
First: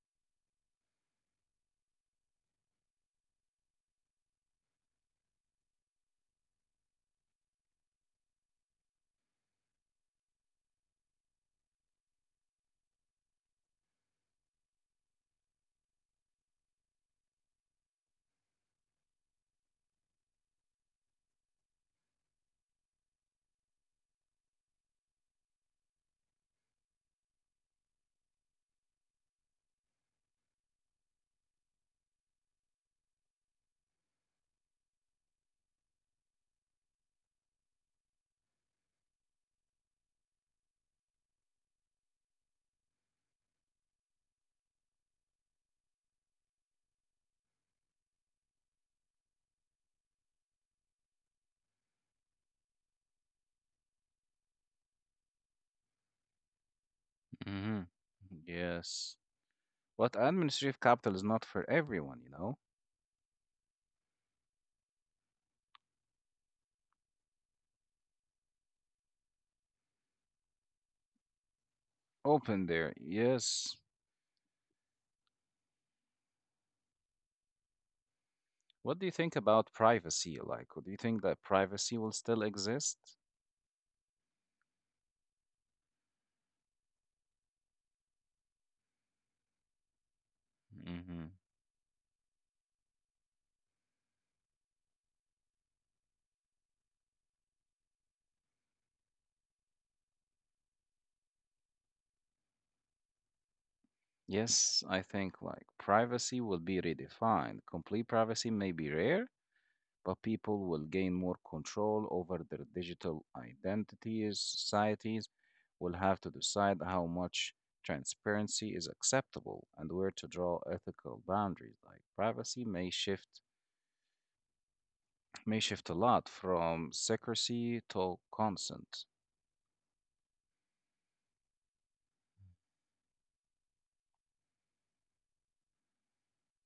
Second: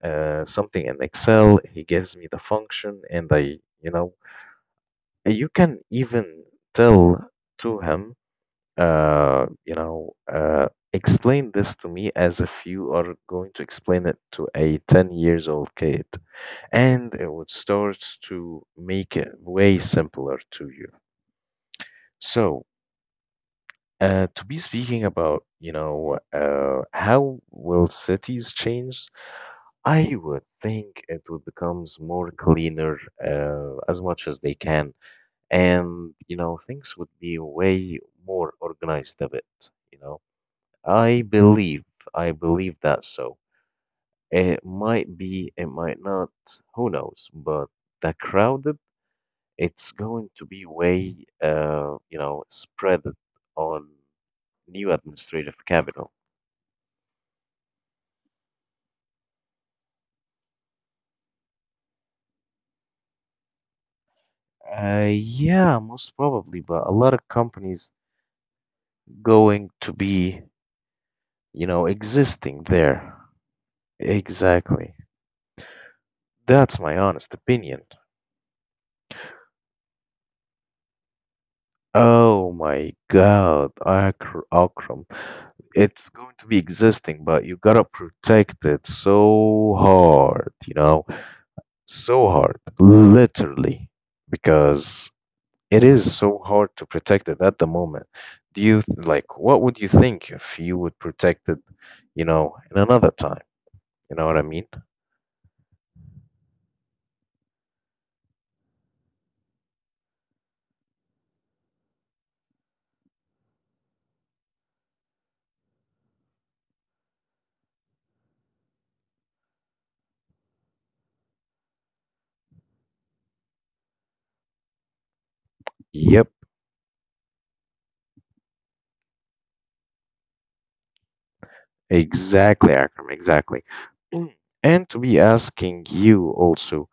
Speaker 1: something in Excel. He gives me the function, and I. You can even tell to him, uh, you know, uh, explain this to me as if you are going to explain it to a 10 years old kid. And it would start to make it way simpler to you. So, to be speaking about, how will cities change? I would think it would becomes more cleaner as much as they can, and you know things would be way more organized a bit, you know. i believe I believe that. So it might be, it might not, who knows, but the crowded, it's going to be way spread on new administrative capital.
Speaker 2: hmm Yes, but administrative capital is not for everyone. You know,
Speaker 1: Yeah, most probably, but a lot of companies going to be existing
Speaker 2: open there.
Speaker 1: there.
Speaker 2: Yes.
Speaker 1: Exactly, that's my honest opinion.
Speaker 2: What do you think about privacy? Like, do you think that privacy will
Speaker 1: Oh
Speaker 2: still
Speaker 1: my
Speaker 2: exist?
Speaker 1: God, Akram. It's going to be existing, but you gotta protect it so hard, you know, so hard, literally, because it is so hard to protect it at the moment. Like what would you think if you would protect it, you know, in another time? You know what I mean?
Speaker 2: Yes, I think like privacy will be redefined. Complete privacy may be rare, but people will gain more control over their digital identities. Societies will have to decide how much transparency is acceptable and where to draw ethical boundaries. Like, privacy may shift a
Speaker 1: Yep.
Speaker 2: lot from secrecy to consent.
Speaker 1: Exactly, Akram, exactly. Mm. And to be asking you also,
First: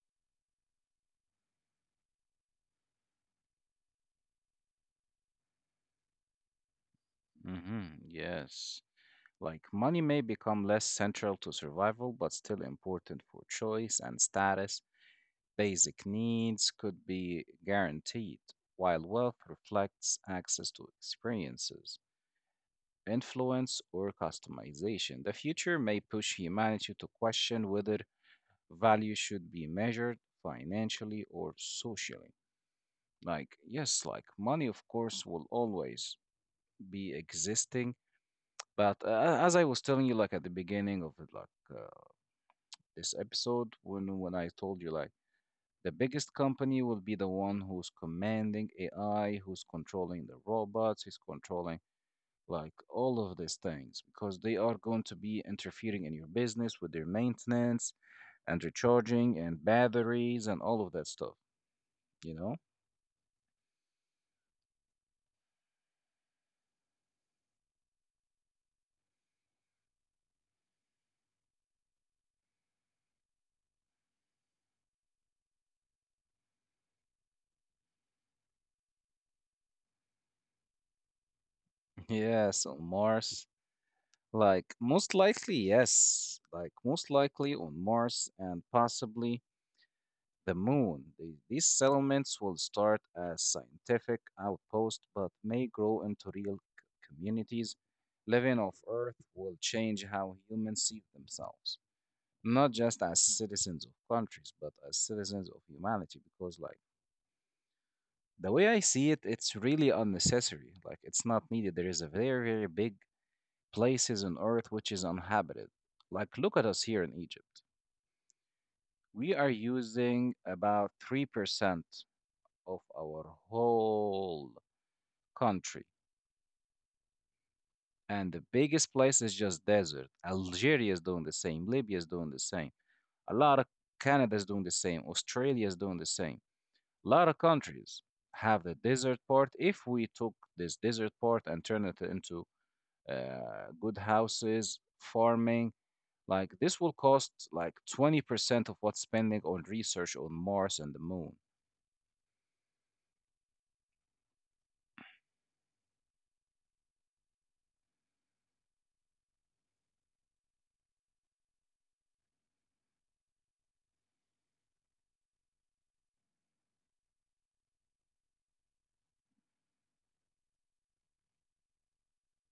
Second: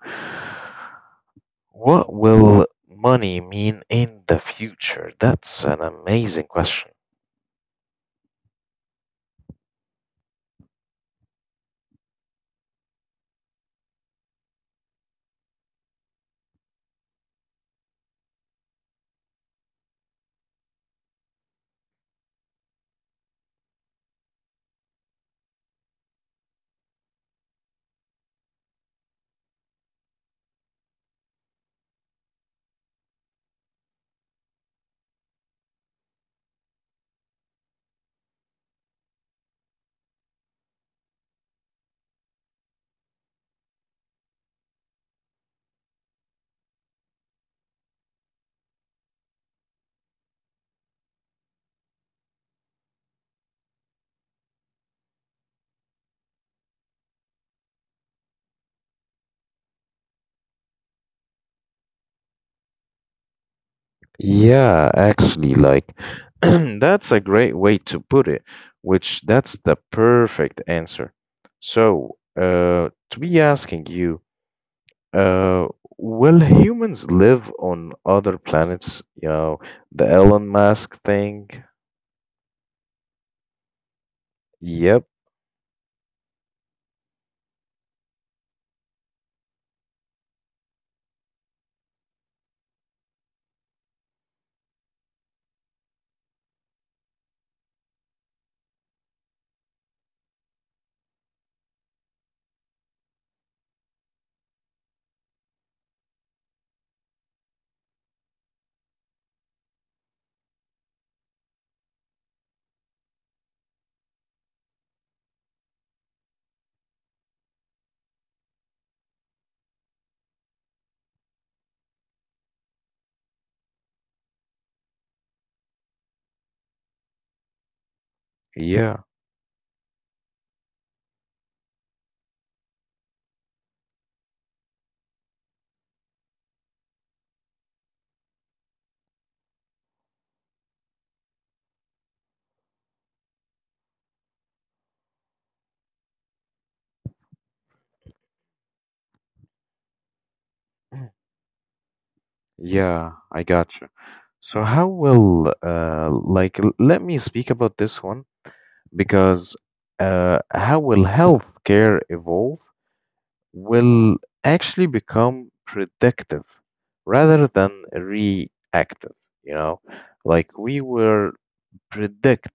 Speaker 1: what will money mean in the future? That's an amazing question.
Speaker 2: Yes. Like, money may become less central to survival, but still important for choice and status. Basic needs could be guaranteed, while wealth reflects access to experiences, influence, or customization. The future may push humanity to question whether value should be measured financially or socially. Like, yes, like money, of course, will always be existing. But as I was telling you, like at the beginning of like this episode, when I told you like the biggest company will be the one who's commanding AI, who's controlling the robots, who's controlling like all of these things because they are going to be interfering in your business with their maintenance and recharging and batteries and all of that stuff, you know?
Speaker 1: Yeah, actually, like that's a great way to put it, which that's the perfect answer. So, to be asking you, uh, will humans live on other planets? You know, the Elon Musk thing.
Speaker 2: Yes, on Mars. Like, most
Speaker 1: Yep.
Speaker 2: likely, yes. Like, most likely on Mars and possibly the moon. These settlements will start as scientific outposts but may grow into real communities. Living off Earth will change how humans see themselves, not just as citizens of countries, but as citizens of humanity. Because, like, the way I see it, it's really unnecessary. Like, it's not needed. There is a very, very big places on Earth which is uninhabited. Like, look at us here in Egypt. We are using about 3% of our whole country. And the biggest
Speaker 1: Yeah.
Speaker 2: place is just desert. Algeria is doing the same. Libya is doing the same. A lot of Canada is doing the same. Australia is doing the same. A lot of countries have the desert part. If we took this desert part and turn it into good houses, farming, like this will cost like 20% of what's spending on research on Mars and the moon.
Speaker 1: Yeah, I got you. So how will like let me speak about this one, because how will healthcare evolve? Will actually become predictive rather than reactive, you know? Like we will predict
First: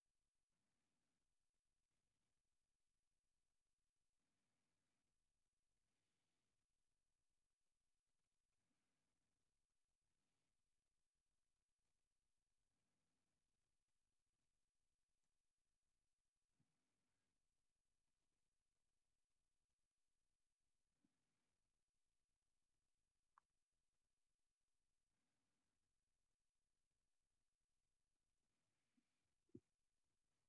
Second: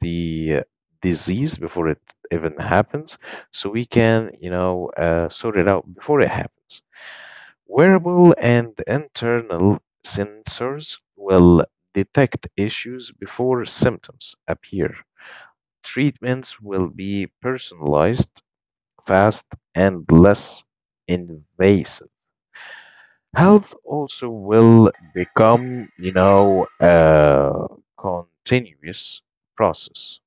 Speaker 1: the disease before it even happens, so we can, sort it out before it happens. Wearable and internal sensors will detect issues before symptoms appear. Treatments will be personalized, fast, and less invasive. Health also will become, you know, a continuous process,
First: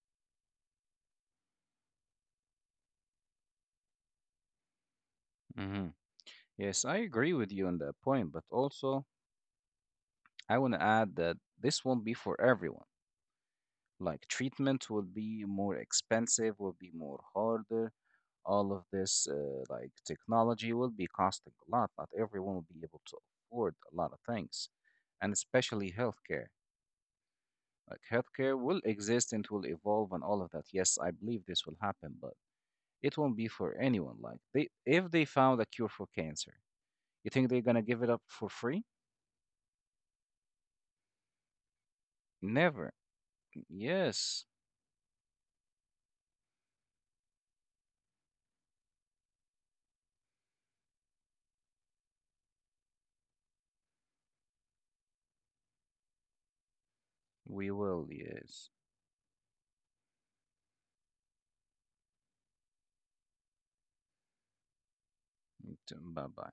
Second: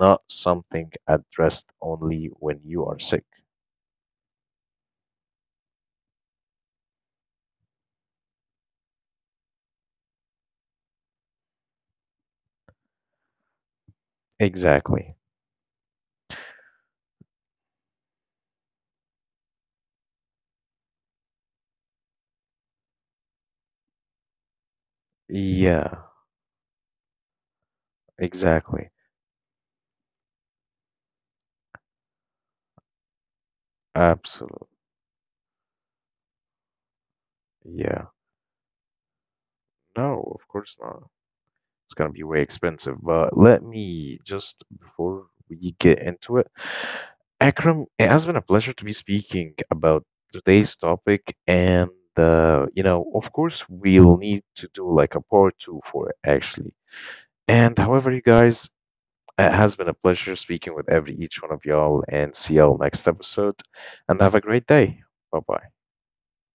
Speaker 1: not something addressed only when you are sick.
Speaker 2: hmm Yes, I agree with you on that point, but also I want to add that this won't be for everyone. Like, treatment will
Speaker 1: Exactly.
Speaker 2: be more expensive, will be more harder. All of this, like technology, will be costing a lot. Not everyone will be able to afford a lot of things, and especially
Speaker 1: Yeah,
Speaker 2: healthcare. Like, healthcare will
Speaker 1: exactly.
Speaker 2: exist and will evolve and all of that. Yes, I believe this will happen, but it won't be for anyone. Like
Speaker 1: Absolutely.
Speaker 2: they, if they found a cure for cancer, you think they're gonna
Speaker 1: Yeah.
Speaker 2: give it up for free?
Speaker 1: No, of course not. It's gonna be way expensive.
Speaker 2: Never.
Speaker 1: But let me
Speaker 2: Yes,
Speaker 1: just before we get into it, Akram, it has been a pleasure to be speaking about today's topic, and you know, of course, we'll need to do like a part two for it, actually.
Speaker 2: we
Speaker 1: And however,
Speaker 2: will.
Speaker 1: you guys,
Speaker 2: Yes.
Speaker 1: it has been a pleasure speaking with every each one of y'all, and see y'all next episode, and have a great day. Bye bye.
Speaker 2: Bye bye.